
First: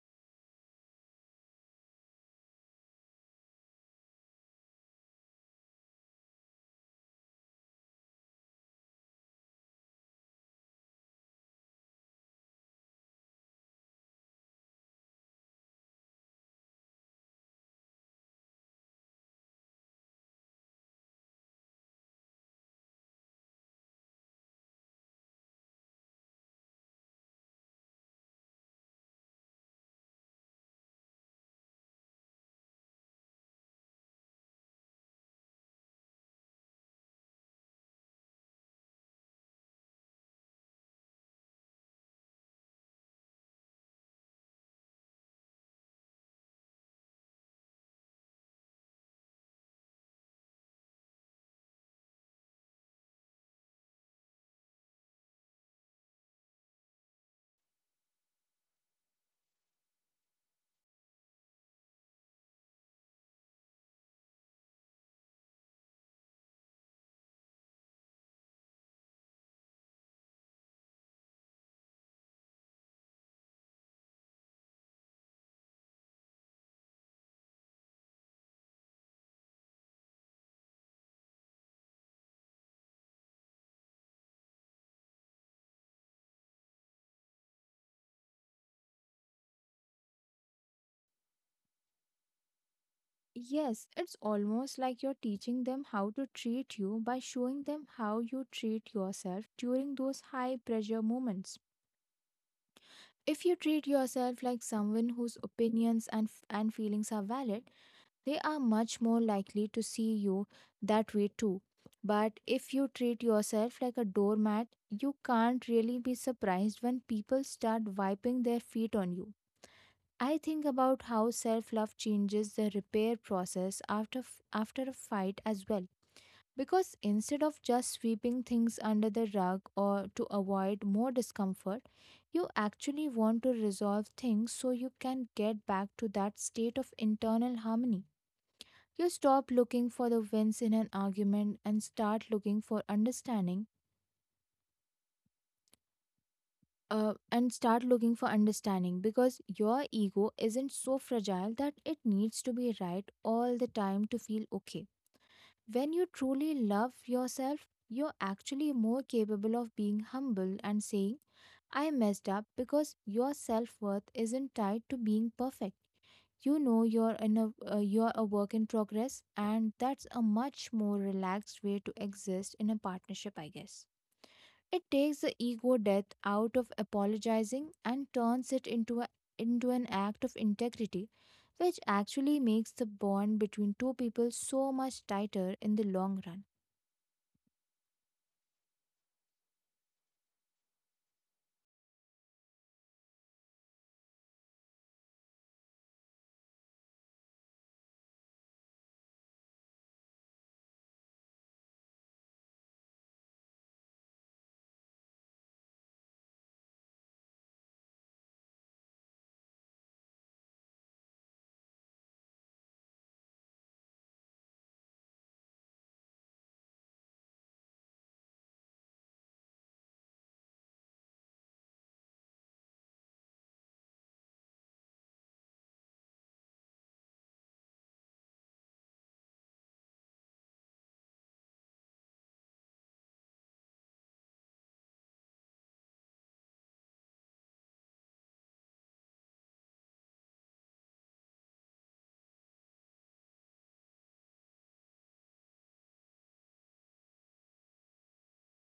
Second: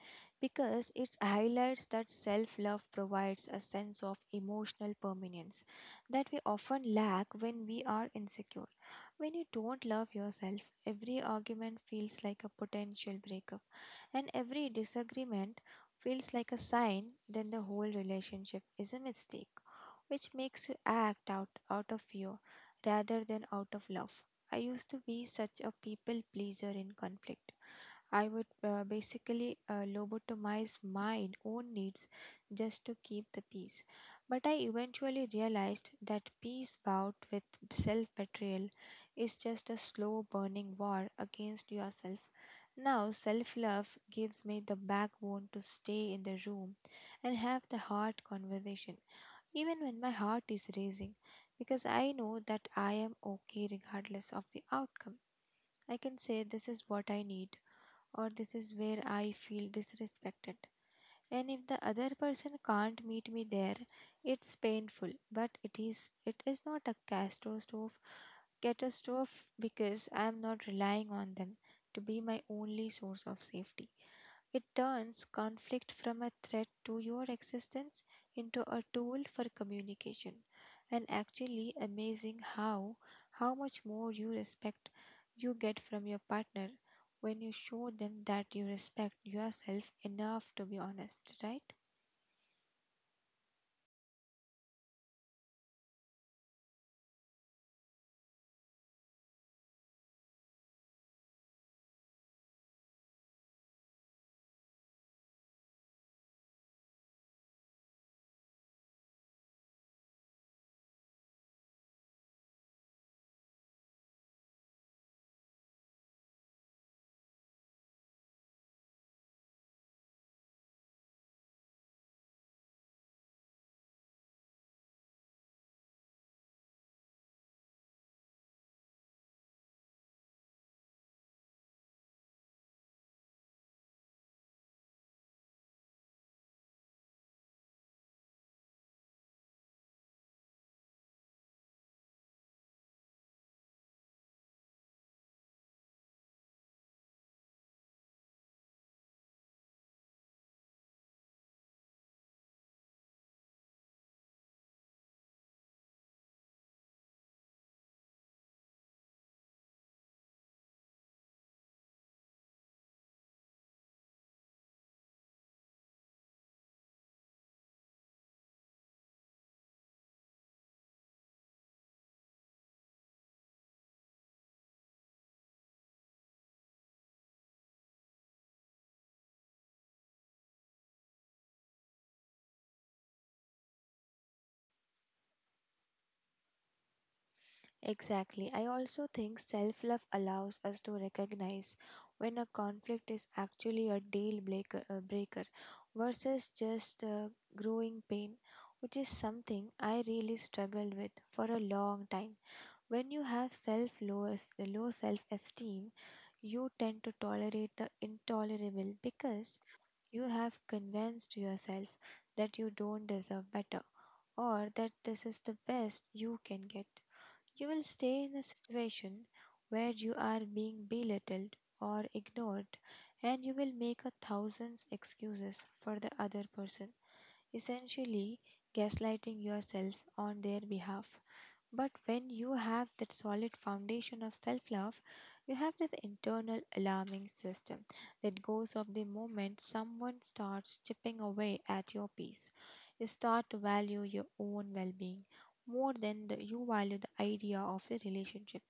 Speaker 2: because it highlights that self love provides a sense of emotional permanence that we often lack when we are insecure. When you don't love yourself, every argument feels like a potential breakup, and every disagreement feels like a sign that the whole relationship is a mistake, which makes you act out, out of fear rather than out of love. I used to be such a people pleaser in conflict. I would basically lobotomize my own needs just to keep the peace. But I eventually realized that peace bout with self betrayal is just a slow burning war against yourself. Now, self love gives me the backbone to stay in the room and have the hard conversation even when my heart is racing, because I know that I am okay regardless of the outcome. I can say this is what I need, or this is where I feel disrespected. And if the other person can't meet me there, it's painful, but it is not a catastrophe because I am not relying on them to be my only source of safety. It turns conflict from a threat to your existence into a tool for communication. And actually amazing how much more you respect you get from your partner when you show them that you respect yourself enough to be honest, right?
Speaker 1: Yes, it's almost like you're teaching them how to treat you by showing them how you treat yourself during those high pressure moments. If you treat yourself like someone whose opinions and feelings are valid, they are much more likely to see you that way too. But if you treat yourself like a doormat, you can't really be surprised when people start wiping their feet on you. I think about how self love changes the repair process after a fight as well. Because instead of just sweeping things under the rug or to avoid more discomfort, you actually want to resolve things so you can get back to that state of internal harmony. You stop looking for the wins in an argument and start looking for understanding, because your ego isn't so fragile that it needs to be right all the time to feel okay. When you truly love yourself, you're actually more capable of being humble and saying, I messed up, because your self worth isn't tied to being perfect. You know you're a work in progress, and that's a much more relaxed way to exist in a partnership, I guess. It takes the ego death out of apologizing and turns it into an act of integrity, which actually makes the bond between two people so much tighter in the long run.
Speaker 2: Exactly. I also think self love allows us to recognize when a conflict is actually a deal breaker versus just growing pain, which is something I really struggled with for a long time. When you have low self esteem, you tend to tolerate the intolerable because you have convinced yourself that you don't deserve better or that this is the best you can get. You will stay in a situation where you are being belittled or ignored, and you will make a thousand excuses for the other person, essentially gaslighting yourself on their behalf. But when you have that solid foundation of self love, you have this internal alarming system that goes off the moment someone starts chipping away at your peace. You start to value your own well being more than the, you value the idea of the relationship,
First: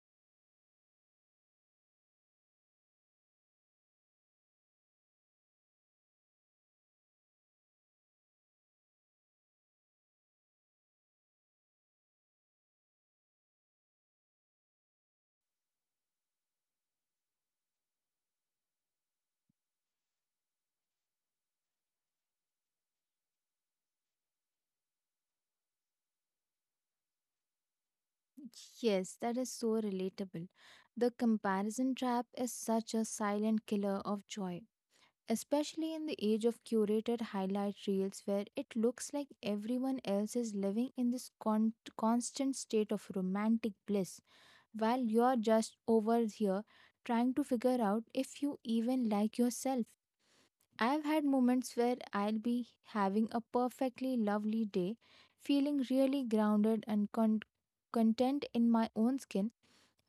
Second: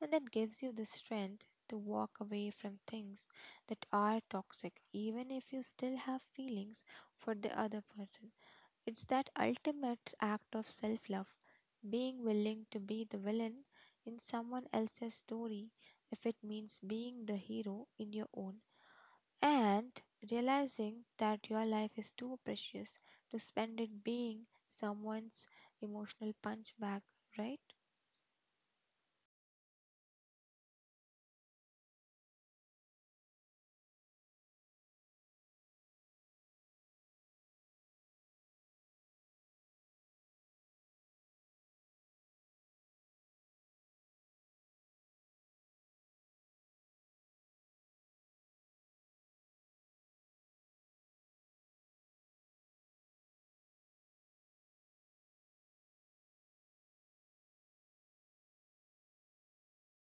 Speaker 2: and that gives you the strength to walk away from things that are toxic, even if you still have feelings for the other person. It's that ultimate act of self love, being willing to be the villain in someone else's story if it means being the hero in your own, and realizing that your life is too precious to spend it being someone's emotional punchbag, right?
Speaker 1: Yes, that is so relatable. The comparison trap is such a silent killer of joy, especially in the age of curated highlight reels, where it looks like everyone else is living in this constant state of romantic bliss while you're just over here trying to figure out if you even like yourself. I've had moments where I'll be having a perfectly lovely day, feeling really grounded and content in my own skin,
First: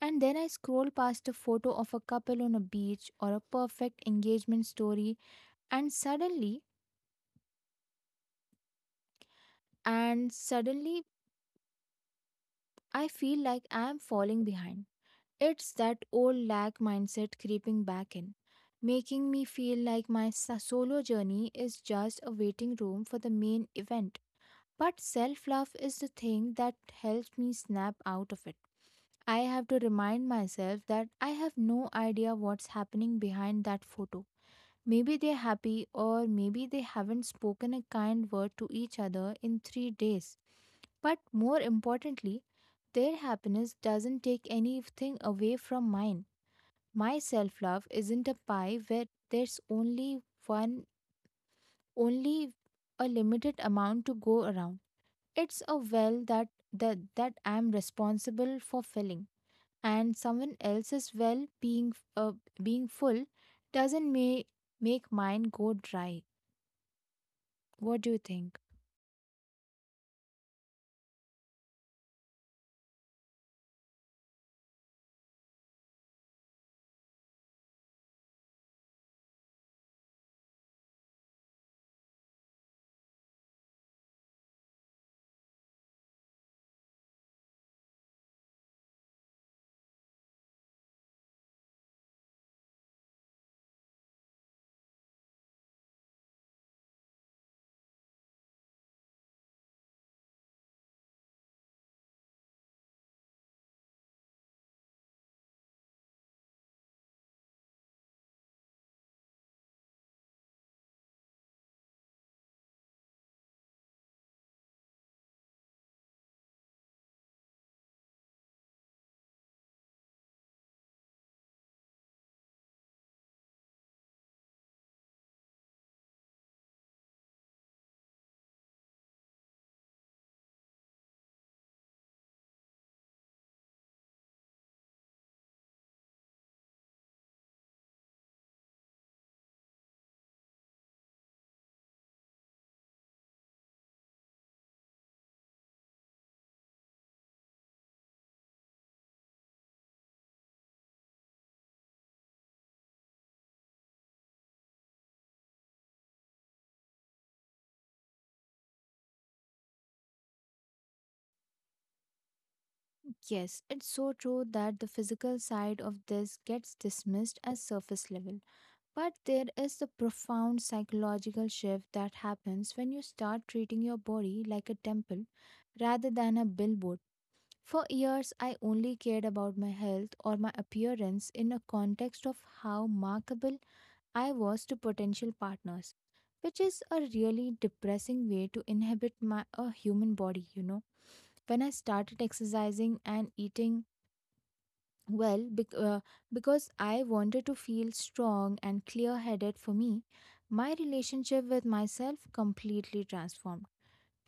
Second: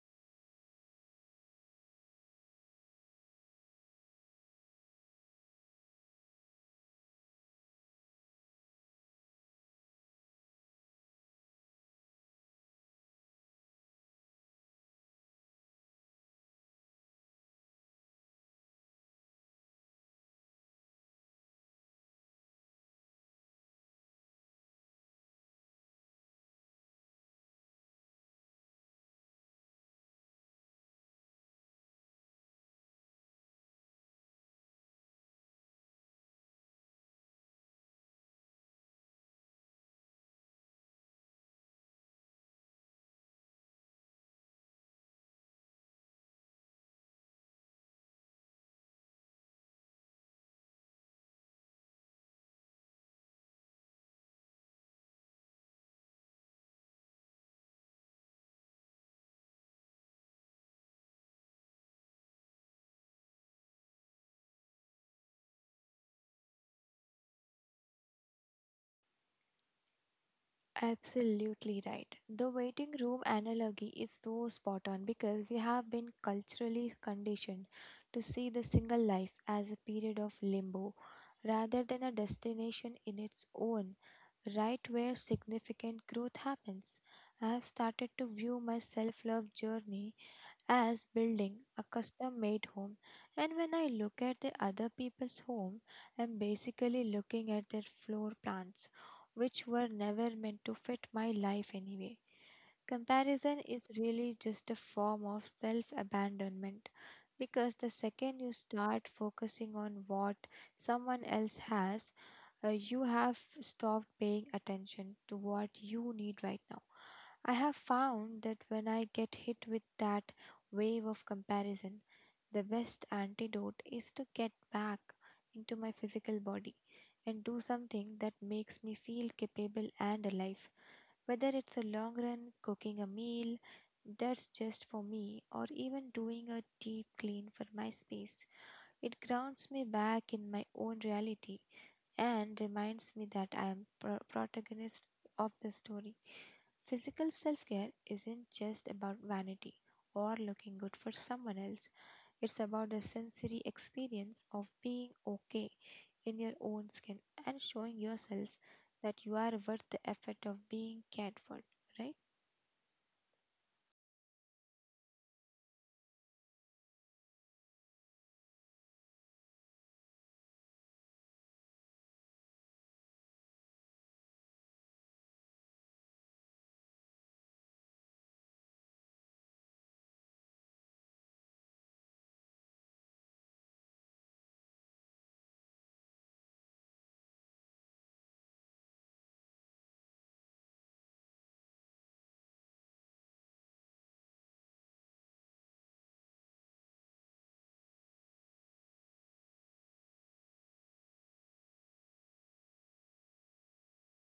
Speaker 1: and then I scroll past a photo of a couple on a beach or a perfect engagement story, and suddenly, I feel like I'm falling behind. It's that old lag mindset creeping back in, making me feel like my solo journey is just a waiting room for the main event. But self love is the thing that helps me snap out of it. I have to remind myself that I have no idea what's happening behind that photo. Maybe they're happy, or maybe they haven't spoken a kind word to each other in 3 days. But more importantly, their happiness doesn't take anything away from mine. My self love isn't a pie where there's only a limited amount to go around. It's a well that I'm responsible for filling. And someone else's well being full doesn't make mine go dry. What do you think?
Speaker 2: Absolutely right. The waiting room analogy is so spot on because we have been culturally conditioned to see the single life as a period of limbo rather than a destination in its own, right where significant growth happens. I have started to view my self love journey as building a custom made home. And when I look at the other people's home, I'm basically looking at their floor plans, which were never meant to fit my life anyway. Comparison is really just a form of self abandonment because the second you start focusing on what someone else has, you have stopped paying attention to what you need right now. I have found that when I get hit with that wave of comparison, the best antidote is to get back into my physical body and do something that makes me feel capable and alive. Whether it's a long run, cooking a meal that's just for me, or even doing a deep clean for my space, it grounds me back in my own reality and reminds me that I am protagonist of the story. Physical self-care isn't just about vanity or looking good for someone else. It's about the sensory experience of being okay in your own skin and showing yourself that you are worth the effort of being cared for, right?
Speaker 1: Yes, it's so true that the physical side of this gets dismissed as surface level. But there is the profound psychological shift that happens when you start treating your body like a temple rather than a billboard. For years, I only cared about my health or my appearance in a context of how markable I was to potential partners, which is a really depressing way to inhabit my a human body. When I started exercising and eating well because I wanted to feel strong and clear headed for me, my relationship with myself completely transformed.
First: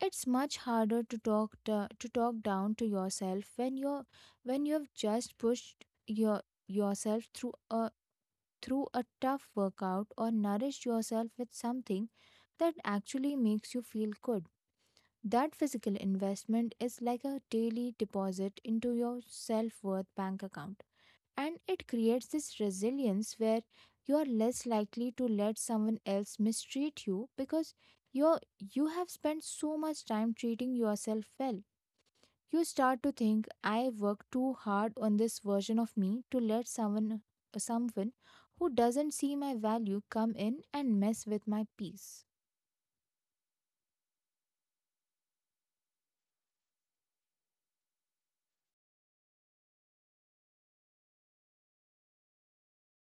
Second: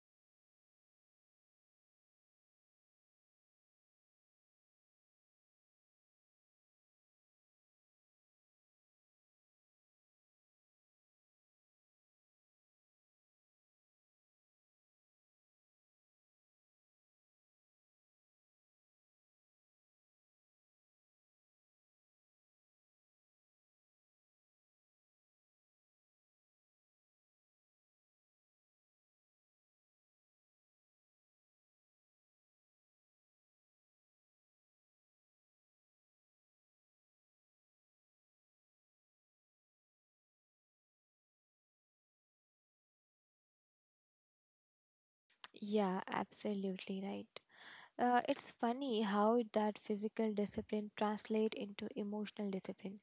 Speaker 1: It's much harder to talk down to yourself when you're when you've just pushed yourself through a tough workout or nourished yourself with something that actually makes you feel good. That physical investment is like a daily deposit into your self worth bank account. And it creates this resilience where you are less likely to let someone else mistreat you because you're, you have spent so much time treating yourself well. You start to think, I worked too hard on this version of me to let someone who doesn't see my value come in and mess with my peace.
Speaker 2: Yeah, absolutely right. It's funny how that physical discipline translate into emotional discipline.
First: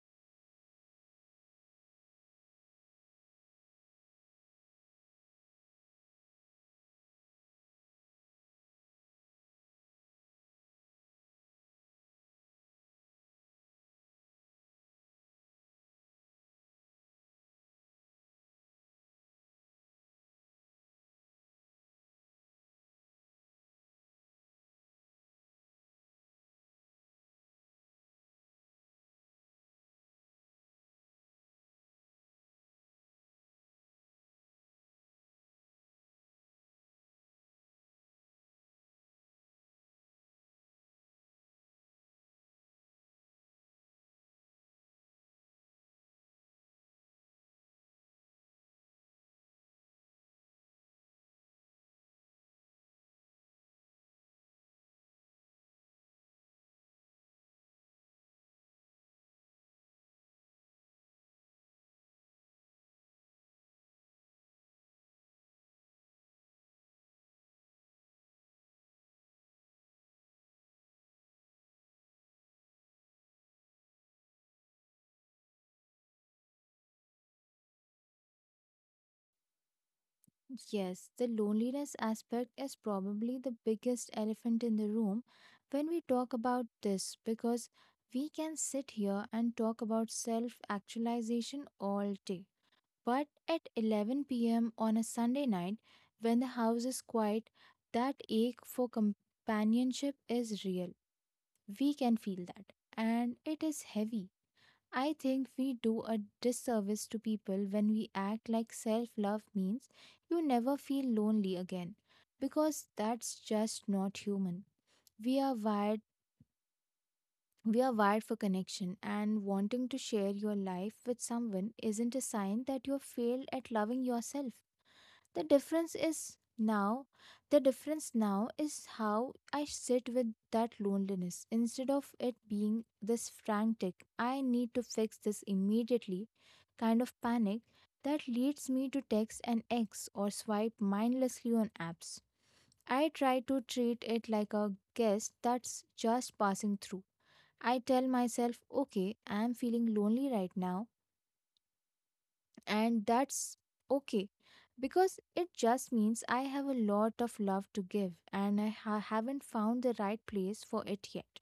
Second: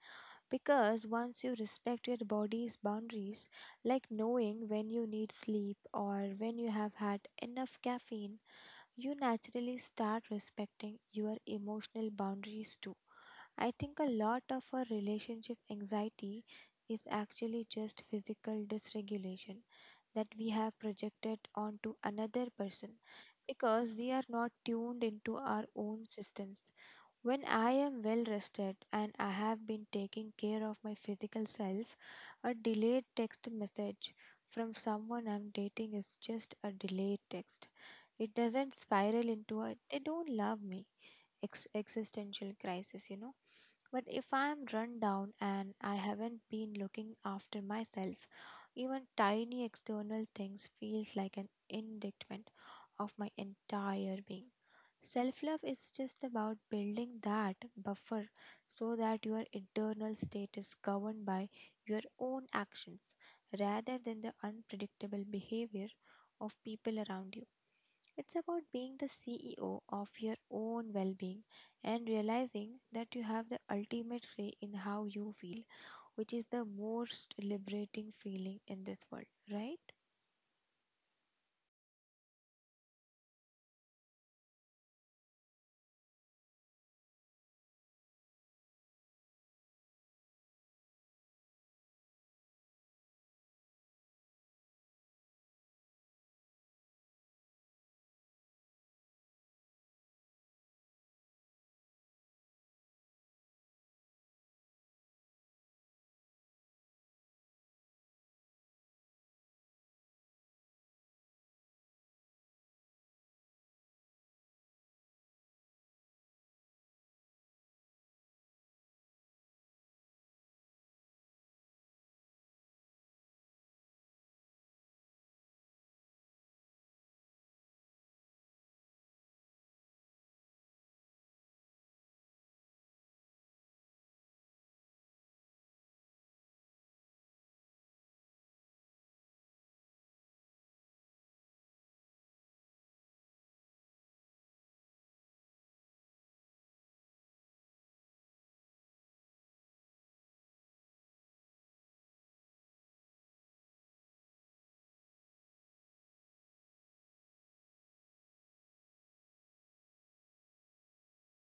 Speaker 2: Because once you respect your body's boundaries, like knowing when you need sleep or when you have had enough caffeine, you naturally start respecting your emotional boundaries too. I think a lot of our relationship anxiety is actually just physical dysregulation that we have projected onto another person because we are not tuned into our own systems. When I am well rested and I have been taking care of my physical self, a delayed text message from someone I'm dating is just a delayed text. It doesn't spiral into a they don't love me existential crisis, you know. But if I'm run down and I haven't been looking after myself, even tiny external things feels like an indictment of my entire being. Self-love is just about building that buffer so that your internal state is governed by your own actions rather than the unpredictable behavior of people around you. It's about being the CEO of your own well being and realizing that you have the ultimate say in how you feel, which is the most liberating feeling in this world, right?
Speaker 1: Yes, the loneliness aspect is probably the biggest elephant in the room when we talk about this because we can sit here and talk about self actualization all day. But at 11 p.m. on a Sunday night, when the house is quiet, that ache for companionship is real. We can feel that. And it is heavy. I think we do a disservice to people when we act like self love means you never feel lonely again because that's just not human. We are wired we are wired for connection, and wanting to share your life with someone isn't a sign that you have failed at loving yourself. the difference is now the difference now is how I sit with that loneliness, instead of it being this frantic I need to fix this immediately kind of panic that leads me to text an ex or swipe mindlessly on apps. I try to treat it like a guest that's just passing through. I tell myself, okay, I'm feeling lonely right now, and that's okay, because it just means I have a lot of love to give and I haven't found the right place for it yet.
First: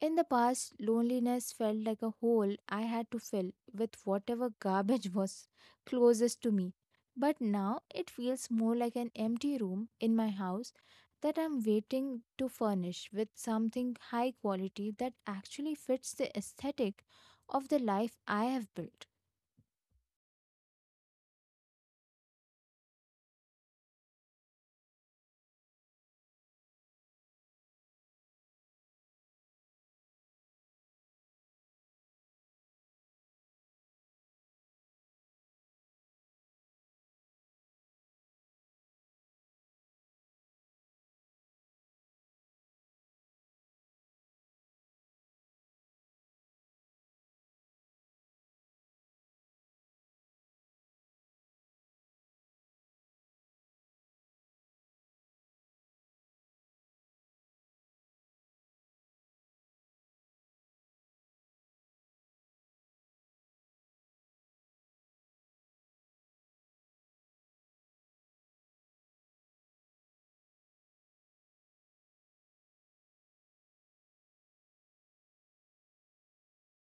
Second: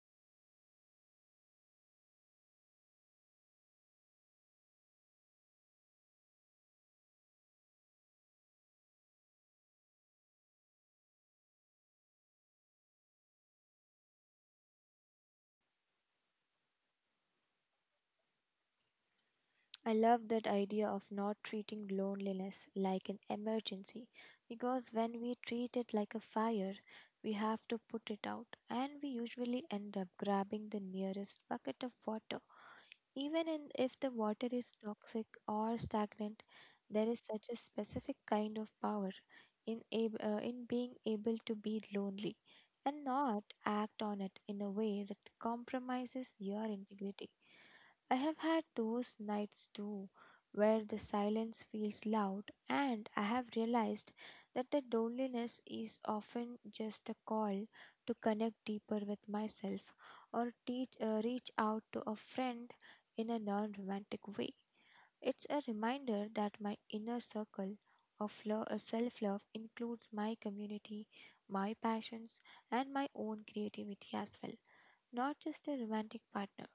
Speaker 1: In the past, loneliness felt like a hole I had to fill with whatever garbage *laughs* was closest to me. But now it feels more like an empty room in my house that I'm waiting to furnish with something high quality that actually fits the aesthetic of the life I have built.
Speaker 2: I love that idea of not treating loneliness like an emergency because when we treat it like a fire, we have to put it out, and we usually end up grabbing the nearest bucket of water. Even if the water is toxic or stagnant, there is such a specific kind of power in being able to be lonely and not act on it in a way that compromises your integrity. I have had those nights too, where the silence feels loud, and I have realized that the loneliness is often just a call to connect deeper with myself or reach out to a friend in a non romantic way. It's a reminder that my inner circle of self love includes my community, my passions, and my own creativity as well, not just a romantic partner.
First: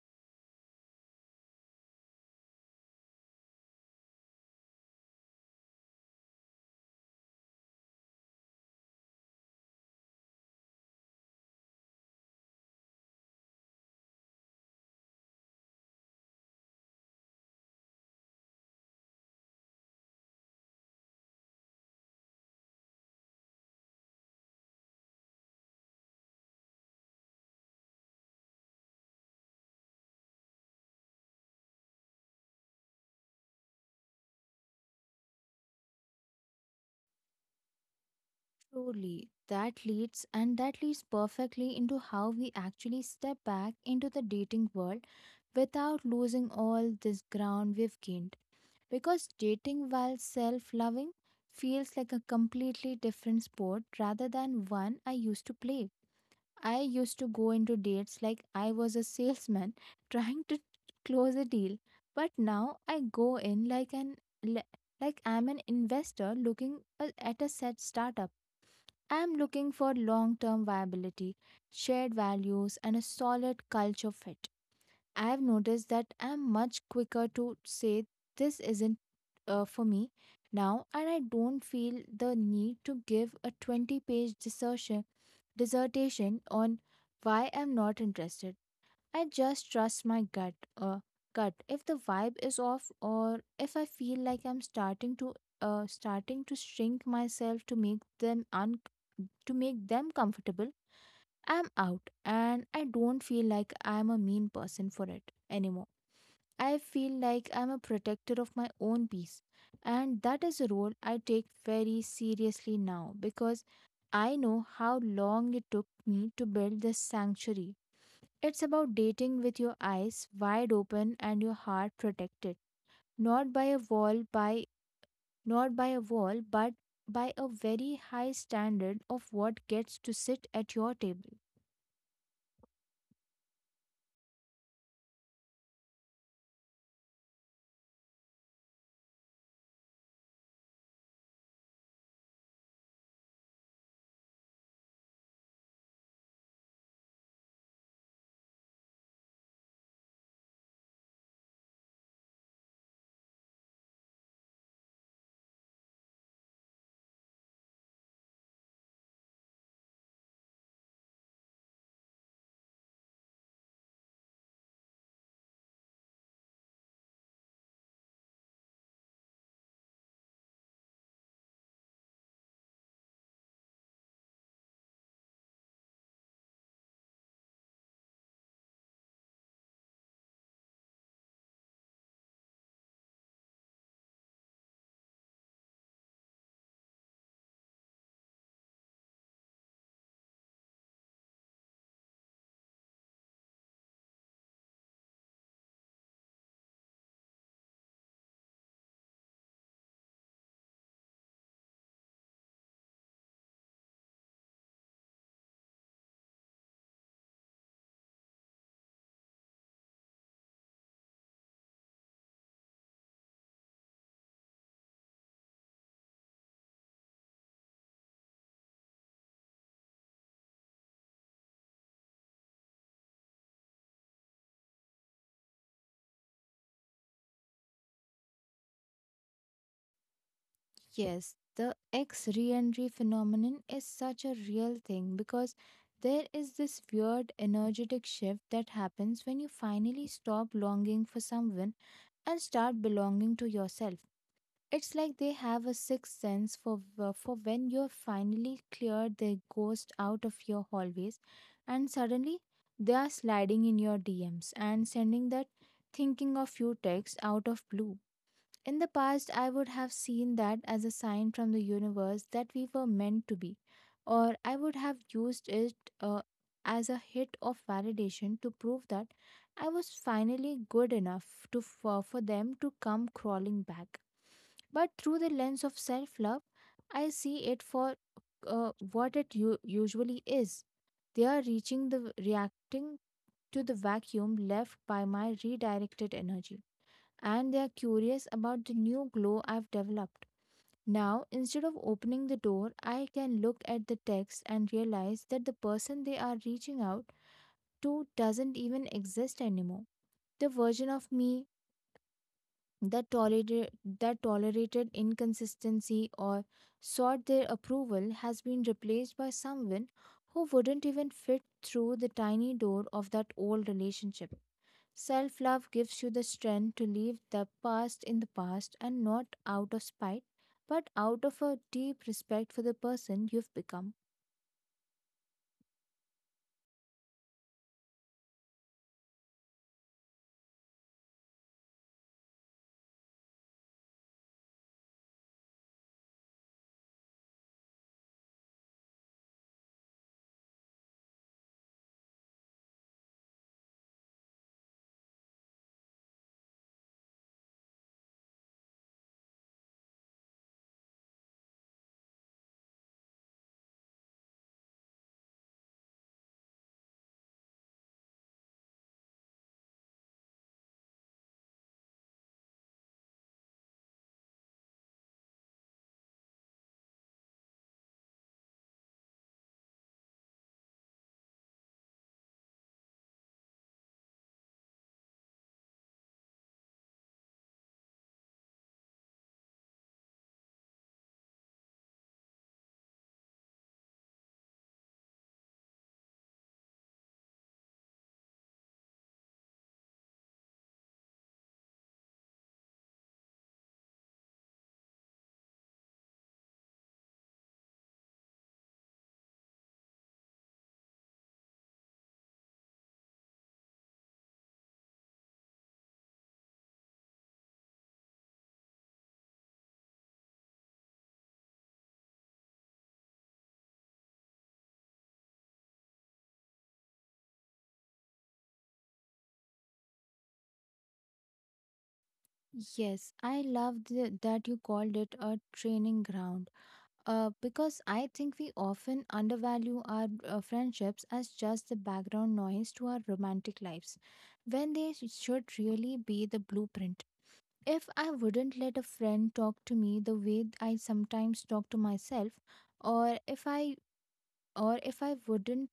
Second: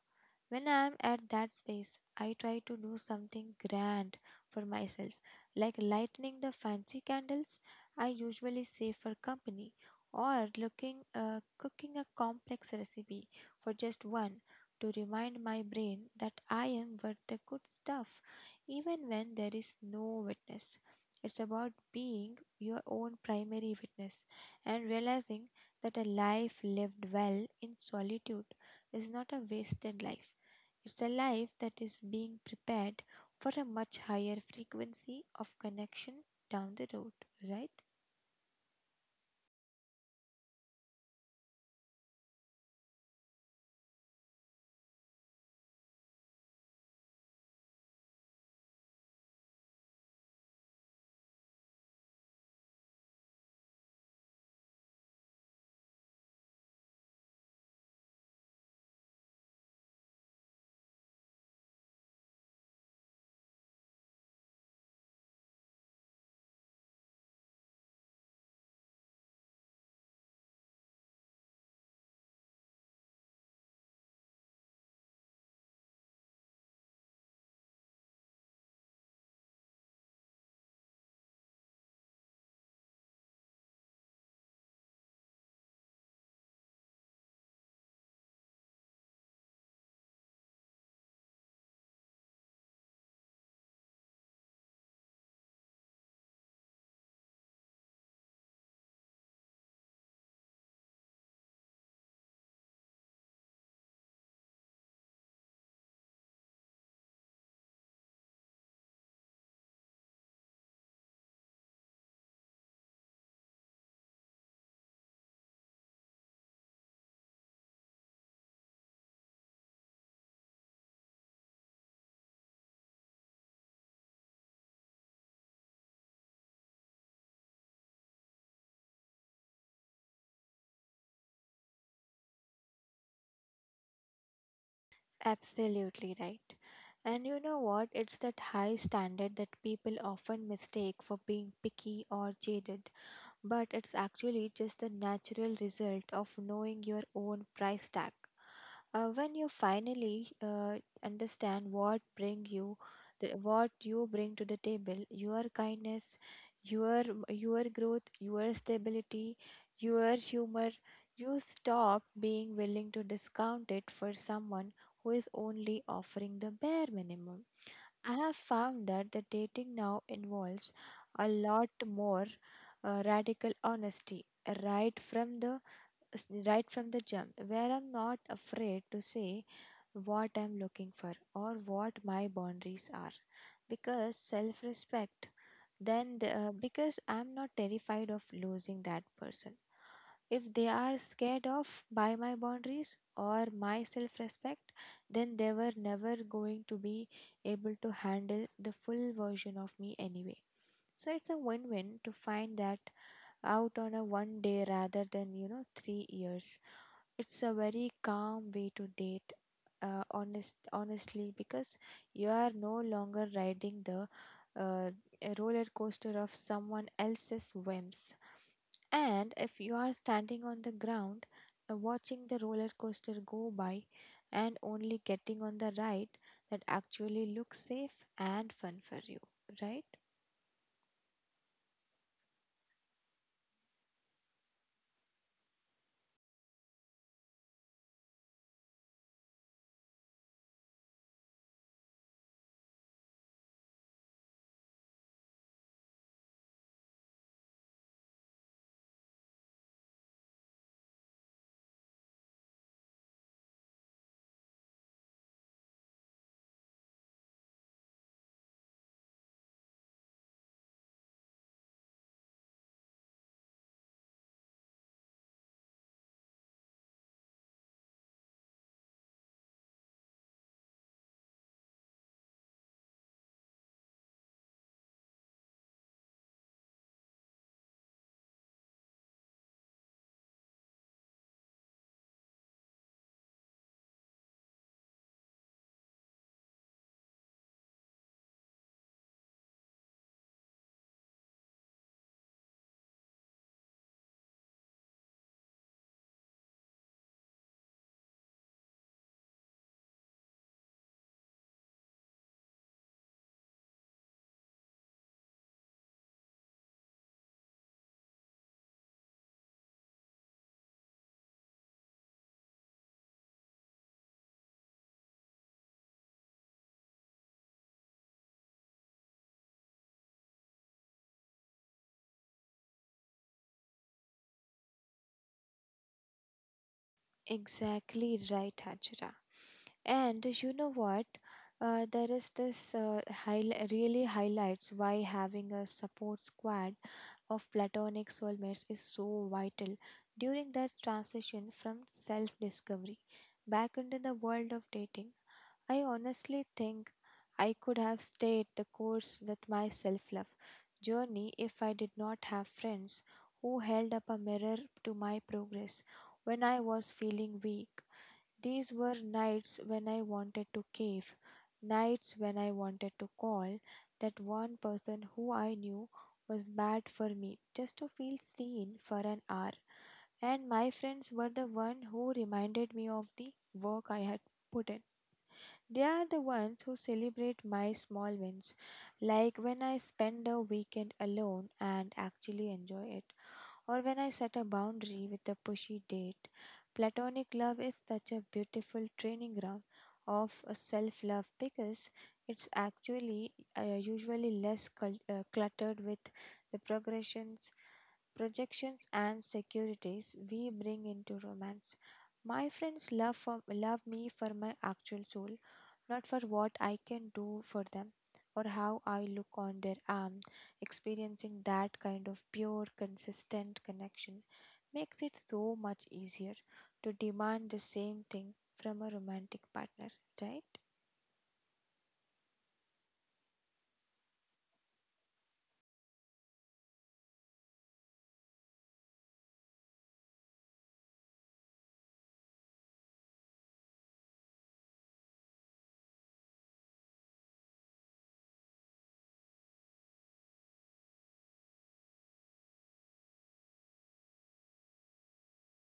Speaker 2: When I'm at that space, I try to do something grand for myself, like lighting the fancy candles I usually save for company, or looking cooking a complex recipe for just one, to remind my brain that I am worth the good stuff, even when there is no witness. It's about being your own primary witness and realizing that a life lived well in solitude is not a wasted life. It's a life that is being prepared for a much higher frequency of connection down the road, right?
Speaker 1: Truly, that leads perfectly into how we actually step back into the dating world without losing all this ground we've gained. Because dating while self loving feels like a completely different sport rather than one I used to play. I used to go into dates like I was a salesman *laughs* trying to close a deal, but now I go in like le- like I'm an investor looking at a set startup. I'm looking for long term viability, shared values, and a solid culture fit. I've noticed that I'm much quicker to say this isn't for me now, and I don't feel the need to give a 20 page dissertation on why I'm not interested. I just trust my gut. If the vibe is off, or if I feel like I'm starting to shrink myself to make them un to make them comfortable, I'm out, and I don't feel like I'm a mean person for it anymore. I feel like I'm a protector of my own peace, and that is a role I take very seriously now because I know how long it took me to build this sanctuary. It's about dating with your eyes wide open and your heart protected, not by a wall by not by a wall, but by a very high standard of what gets to sit at your table.
Speaker 2: Absolutely right. And you know what? It's that high standard that people often mistake for being picky or jaded, but it's actually just the natural result of knowing your own price tag. When you finally understand what you bring to the table, your kindness, your your growth, your stability, your humor, you stop being willing to discount it for someone who is only offering the bare minimum. I have found that the dating now involves a lot more radical honesty right from the right from the jump, where I'm not afraid to say what I'm looking for or what my boundaries are because because I'm not terrified of losing that person. If they are scared of by my boundaries or my self respect, then they were never going to be able to handle the full version of me anyway. So it's a win win to find that out on a one day rather than, you know, 3 years. It's a very calm way to date, honestly, because you are no longer riding the uh, roller coaster of someone else's whims. And if you are standing on the ground, watching the roller coaster go by and only getting on the ride that actually looks safe and fun for you, right?
Speaker 1: Yes, the ex re entry phenomenon is such a real thing because there is this weird energetic shift that happens when you finally stop longing for someone and start belonging to yourself. It's like they have a sixth sense for when you've finally cleared the ghost out of your hallways, and suddenly they are sliding in your DMs and sending that thinking of you text out of blue. In the past, I would have seen that as a sign from the universe that we were meant to be, or I would have used it as a hit of validation to prove that I was finally good enough to for them to come crawling back. But through the lens of self-love, I see it for what it usually is. They are reaching the reacting to the vacuum left by my redirected energy, and they are curious about the new glow I've developed. Now, instead of opening the door, I can look at the text and realize that the person they are reaching out to doesn't even exist anymore. The version of me that tolerated that tolerated inconsistency or sought their approval has been replaced by someone who wouldn't even fit through the tiny door of that old relationship. Self love gives you the strength to leave the past in the past, and not out of spite, but out of a deep respect for the person you've become.
Speaker 2: Exactly right, Hajra. And you know what? There is this high, Really highlights why having a support squad of platonic soulmates is so vital during that transition from self discovery back into the world of dating. I honestly think I could have stayed the course with my self love journey if I did not have friends who held up a mirror to my progress when I was feeling weak. These were nights when I wanted to cave, nights when I wanted to call that one person who I knew was bad for me just to feel seen for an hour. And my friends were the one who reminded me of the work I had put in. They are the ones who celebrate my small wins, like when I spend a weekend alone and actually enjoy it, or when I set a boundary with a pushy date. Platonic love is such a beautiful training ground of self love because it's actually usually less cluttered with the progressions, projections, and securities we bring into romance. My friends love me for my actual soul, not for what I can do for them or how I look on their arm. Experiencing that kind of pure, consistent connection makes it so much easier to demand the same thing from a romantic partner, right?
Speaker 1: Yes, I love that you called it a training ground, because I think we often undervalue our friendships as just the background noise to our romantic lives when they should really be the blueprint. If I wouldn't let a friend talk to me the way I sometimes talk to myself, or if I or if I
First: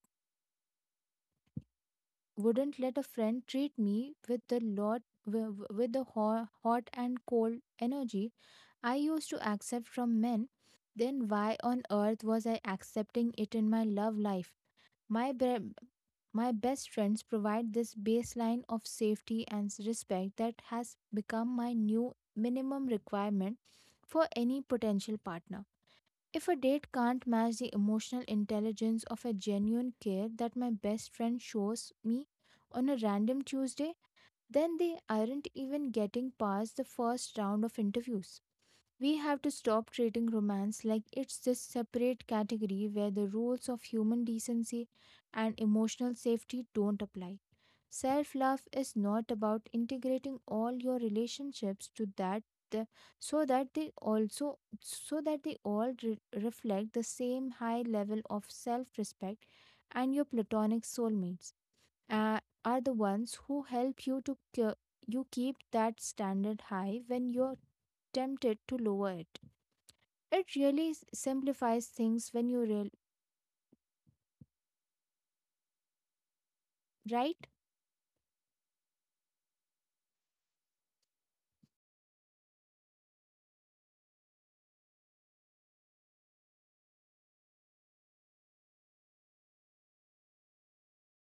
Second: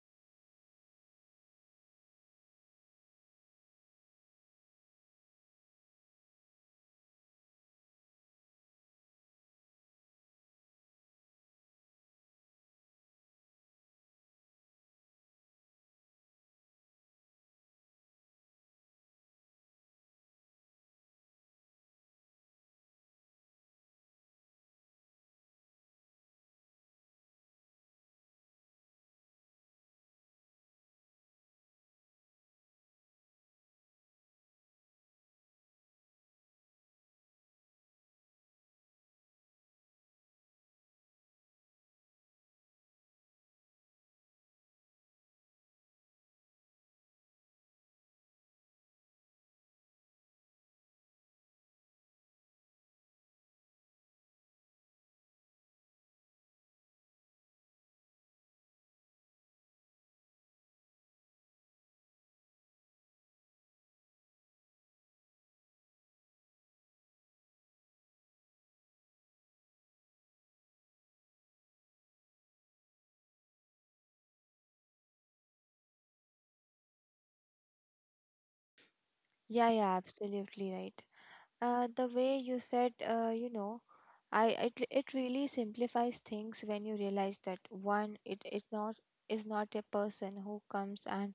Speaker 1: wouldn't let a friend treat me with the lot wi- wi- with the hot and cold energy I used to accept from men, then why on earth was I accepting it in my love life? My bre- my best friends provide this baseline of safety and respect that has become my new minimum requirement for any potential partner. If a date can't match the emotional intelligence of a genuine care that my best friend shows me on a random Tuesday, then they aren't even getting past the first round of interviews. We have to stop treating romance like it's this separate category where the rules of human decency and emotional safety don't apply. Self love is not about integrating all your relationships the, so that they also so that they all reflect the same high level of self-respect, and your platonic soulmates uh, are the ones who help you keep that standard high when you're tempted to lower it. It really simplifies things when you real right.
Speaker 2: Yeah, yeah, absolutely right. The way you said, you know, I it it really simplifies things when you realize that one, it is not a person who comes and,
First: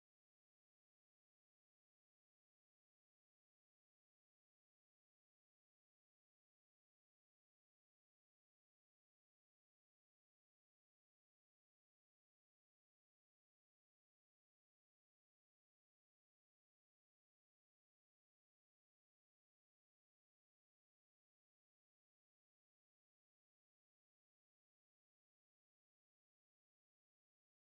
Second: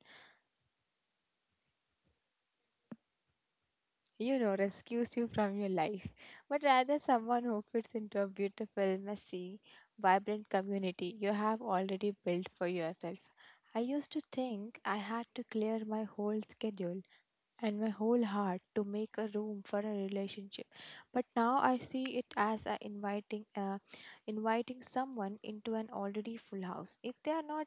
Speaker 2: you know, rescues you from your life, but rather someone who fits into a beautiful, messy, vibrant community you have already built for yourself. I used to think I had to clear my whole schedule and my whole heart to make a room for a relationship. But now I see it as inviting someone into an already full house.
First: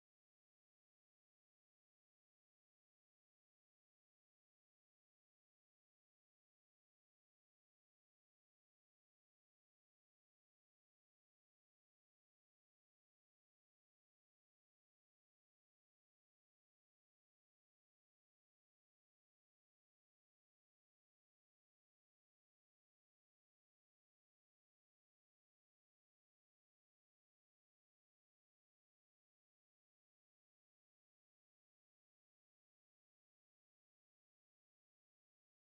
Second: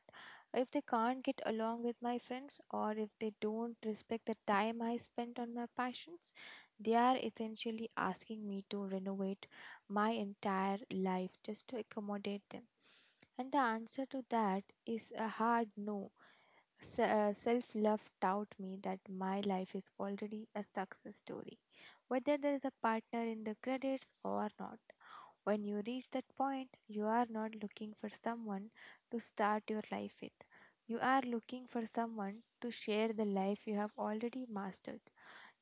Speaker 2: If they can't get along with my friends, or if they don't respect the time I spent on my passions, they are essentially asking me to renovate my entire life just to accommodate them. And the answer to that is a hard no. Self love taught me that my life is already a success story, whether there is a partner in the credits or not. When you reach that point, you are not looking for someone to start your life with. You are looking for someone to share the life you have already mastered.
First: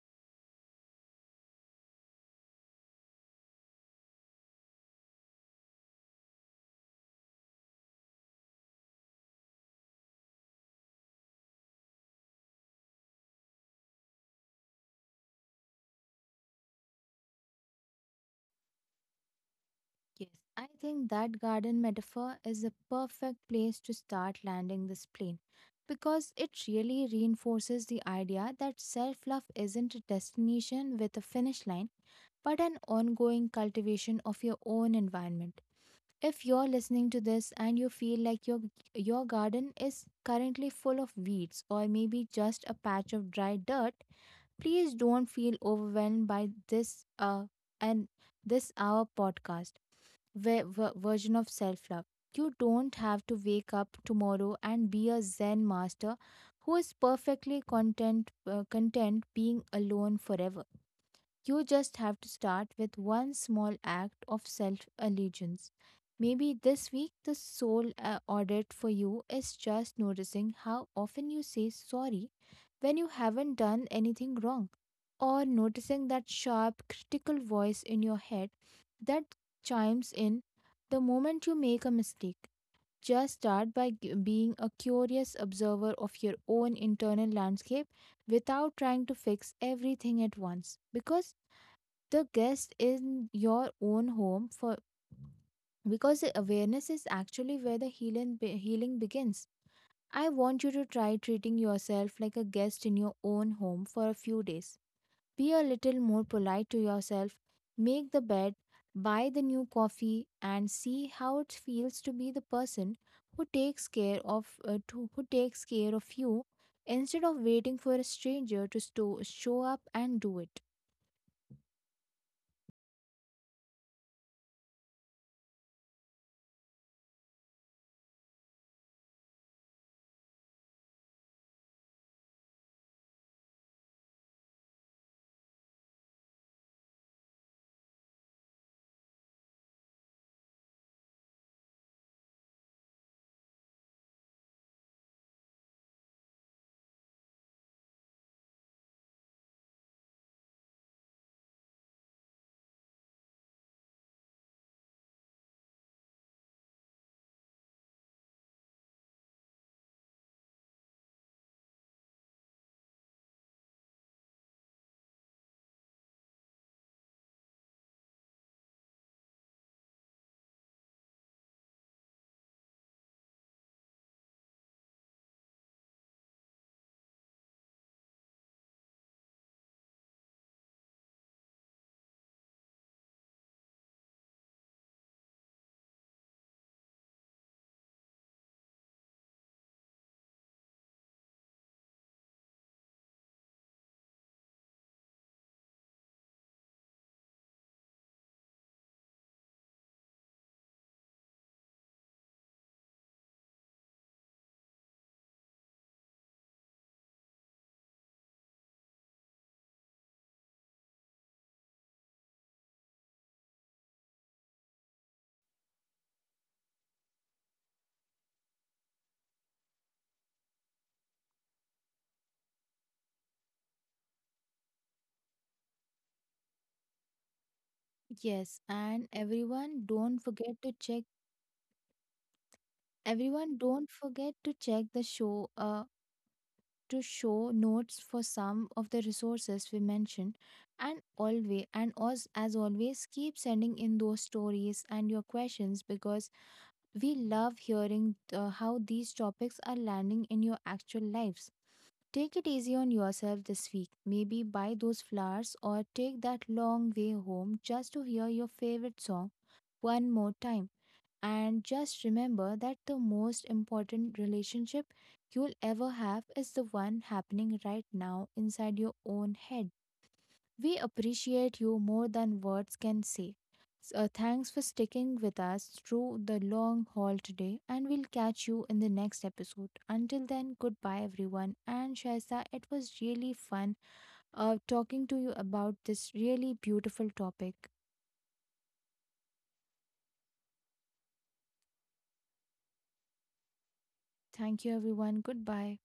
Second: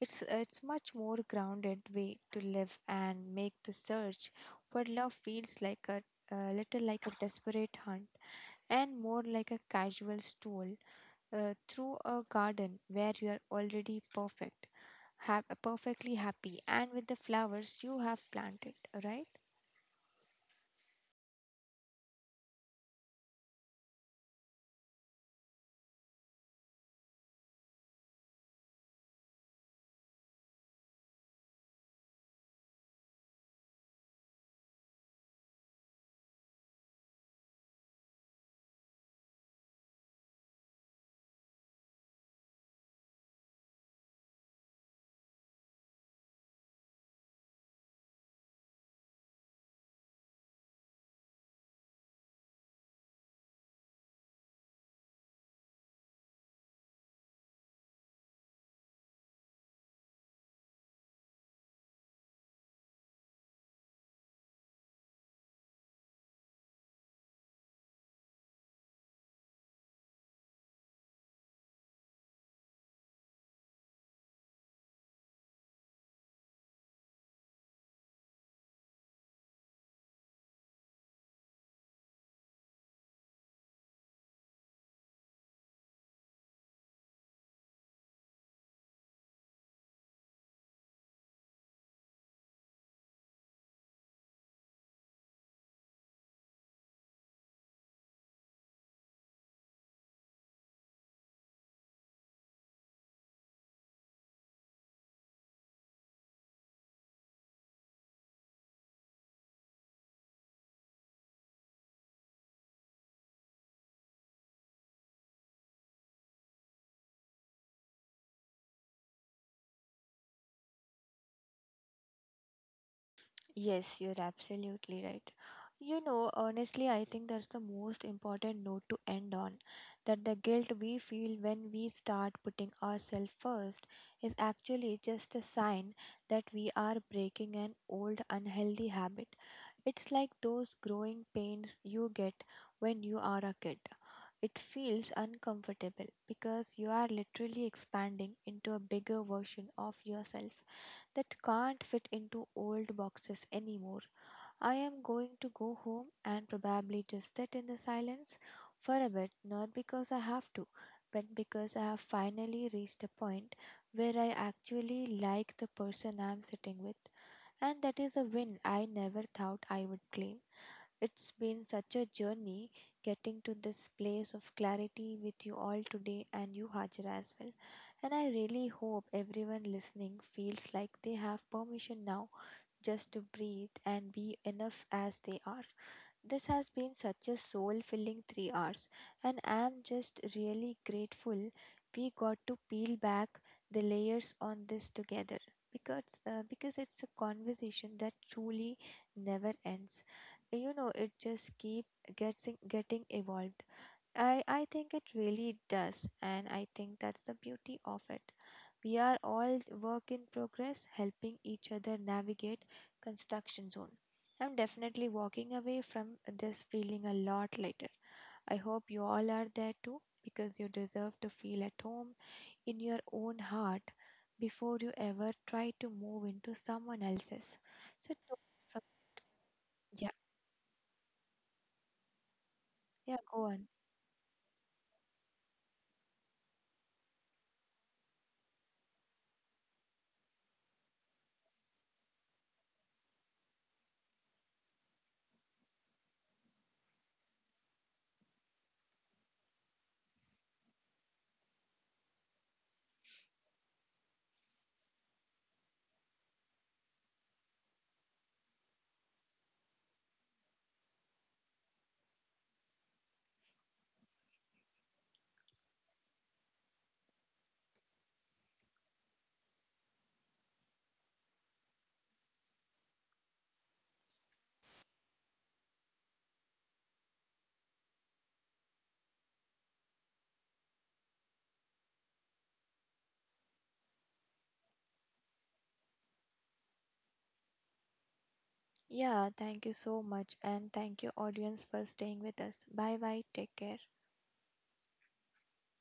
Speaker 2: It's much more grounded way to live and make the search for love feels like a little like a desperate hunt and more like a casual stroll through a garden where you are already perfect, have perfectly happy and with the flowers you have planted, right?
Speaker 1: Yes, I think that garden metaphor is a perfect place to start landing this plane because it really reinforces the idea that self love isn't a destination with a finish line but an ongoing cultivation of your own environment. If you're listening to this and you feel like your garden is currently full of weeds or maybe just a patch of dry dirt, please don't feel overwhelmed by this uh and this our podcast version of self love. You don't have to wake up tomorrow and be a Zen master who is perfectly content being alone forever. You just have to start with one small act of self allegiance. Maybe this week the sole audit for you is just noticing how often you say sorry when you haven't done anything wrong, or noticing that sharp, critical voice in your head that chimes in the moment you make a mistake. Just start by being a curious observer of your own internal landscape without trying to fix everything at once, because the guest in your own home for because the awareness is actually where the healing begins. I want you to try treating yourself like a guest in your own home for a few days. Be a little more polite to yourself, make the bed, buy the new coffee, and see how it feels to be the person who takes care of who takes care of you instead of waiting for a stranger to show up and do it.
Speaker 2: Yes, you're absolutely right. You know, honestly, I think that's the most important note to end on, that the guilt we feel when we start putting ourselves first is actually just a sign that we are breaking an old unhealthy habit. It's like those growing pains you get when you are a kid. It feels uncomfortable because you are literally expanding into a bigger version of yourself that can't fit into old boxes anymore. I am going to go home and probably just sit in the silence for a bit, not because I have to, but because I have finally reached a point where I actually like the person I'm sitting with. And that is a win I never thought I would claim. It's been such a journey getting to this place of clarity with you all today, and you, Hajra, as well. And I really hope everyone listening feels like they have permission now just to breathe and be enough as they are. This has been such a soul filling 3 hours, and I'm just really grateful we got to peel back the layers on this together because it's a conversation that truly never ends. You know, it just keep getting evolved. I think it really does, and I think that's the beauty of it. We are all work in progress, helping each other navigate construction zone. I'm definitely walking away from this feeling a lot lighter. I hope you all are there too, because you deserve to feel at home in your own heart before you ever try to move into someone else's. So,
Speaker 1: Yes, and
Speaker 2: yeah, yeah, go
Speaker 1: everyone
Speaker 2: on.
Speaker 1: don't forget to check the show notes for some of the resources we mentioned, and always and as always keep sending in those stories and your questions because we love hearing how these topics are landing in your actual lives. Take it easy on yourself this week. Maybe buy those flowers or take that long way home just to hear your favorite song one more time. And just remember that the most important relationship you'll ever have is the one happening right now inside your own head. We appreciate you more than words can say. So, thanks for sticking with us through the long haul today, and we'll catch you in the next episode. Until then, goodbye, everyone. And Shaisa, it was really fun talking to you about this really beautiful topic.
Speaker 2: Yeah, thank you so much. And thank you, audience, for staying with us. Bye bye. Take care.
Speaker 1: Thank you, everyone. Goodbye.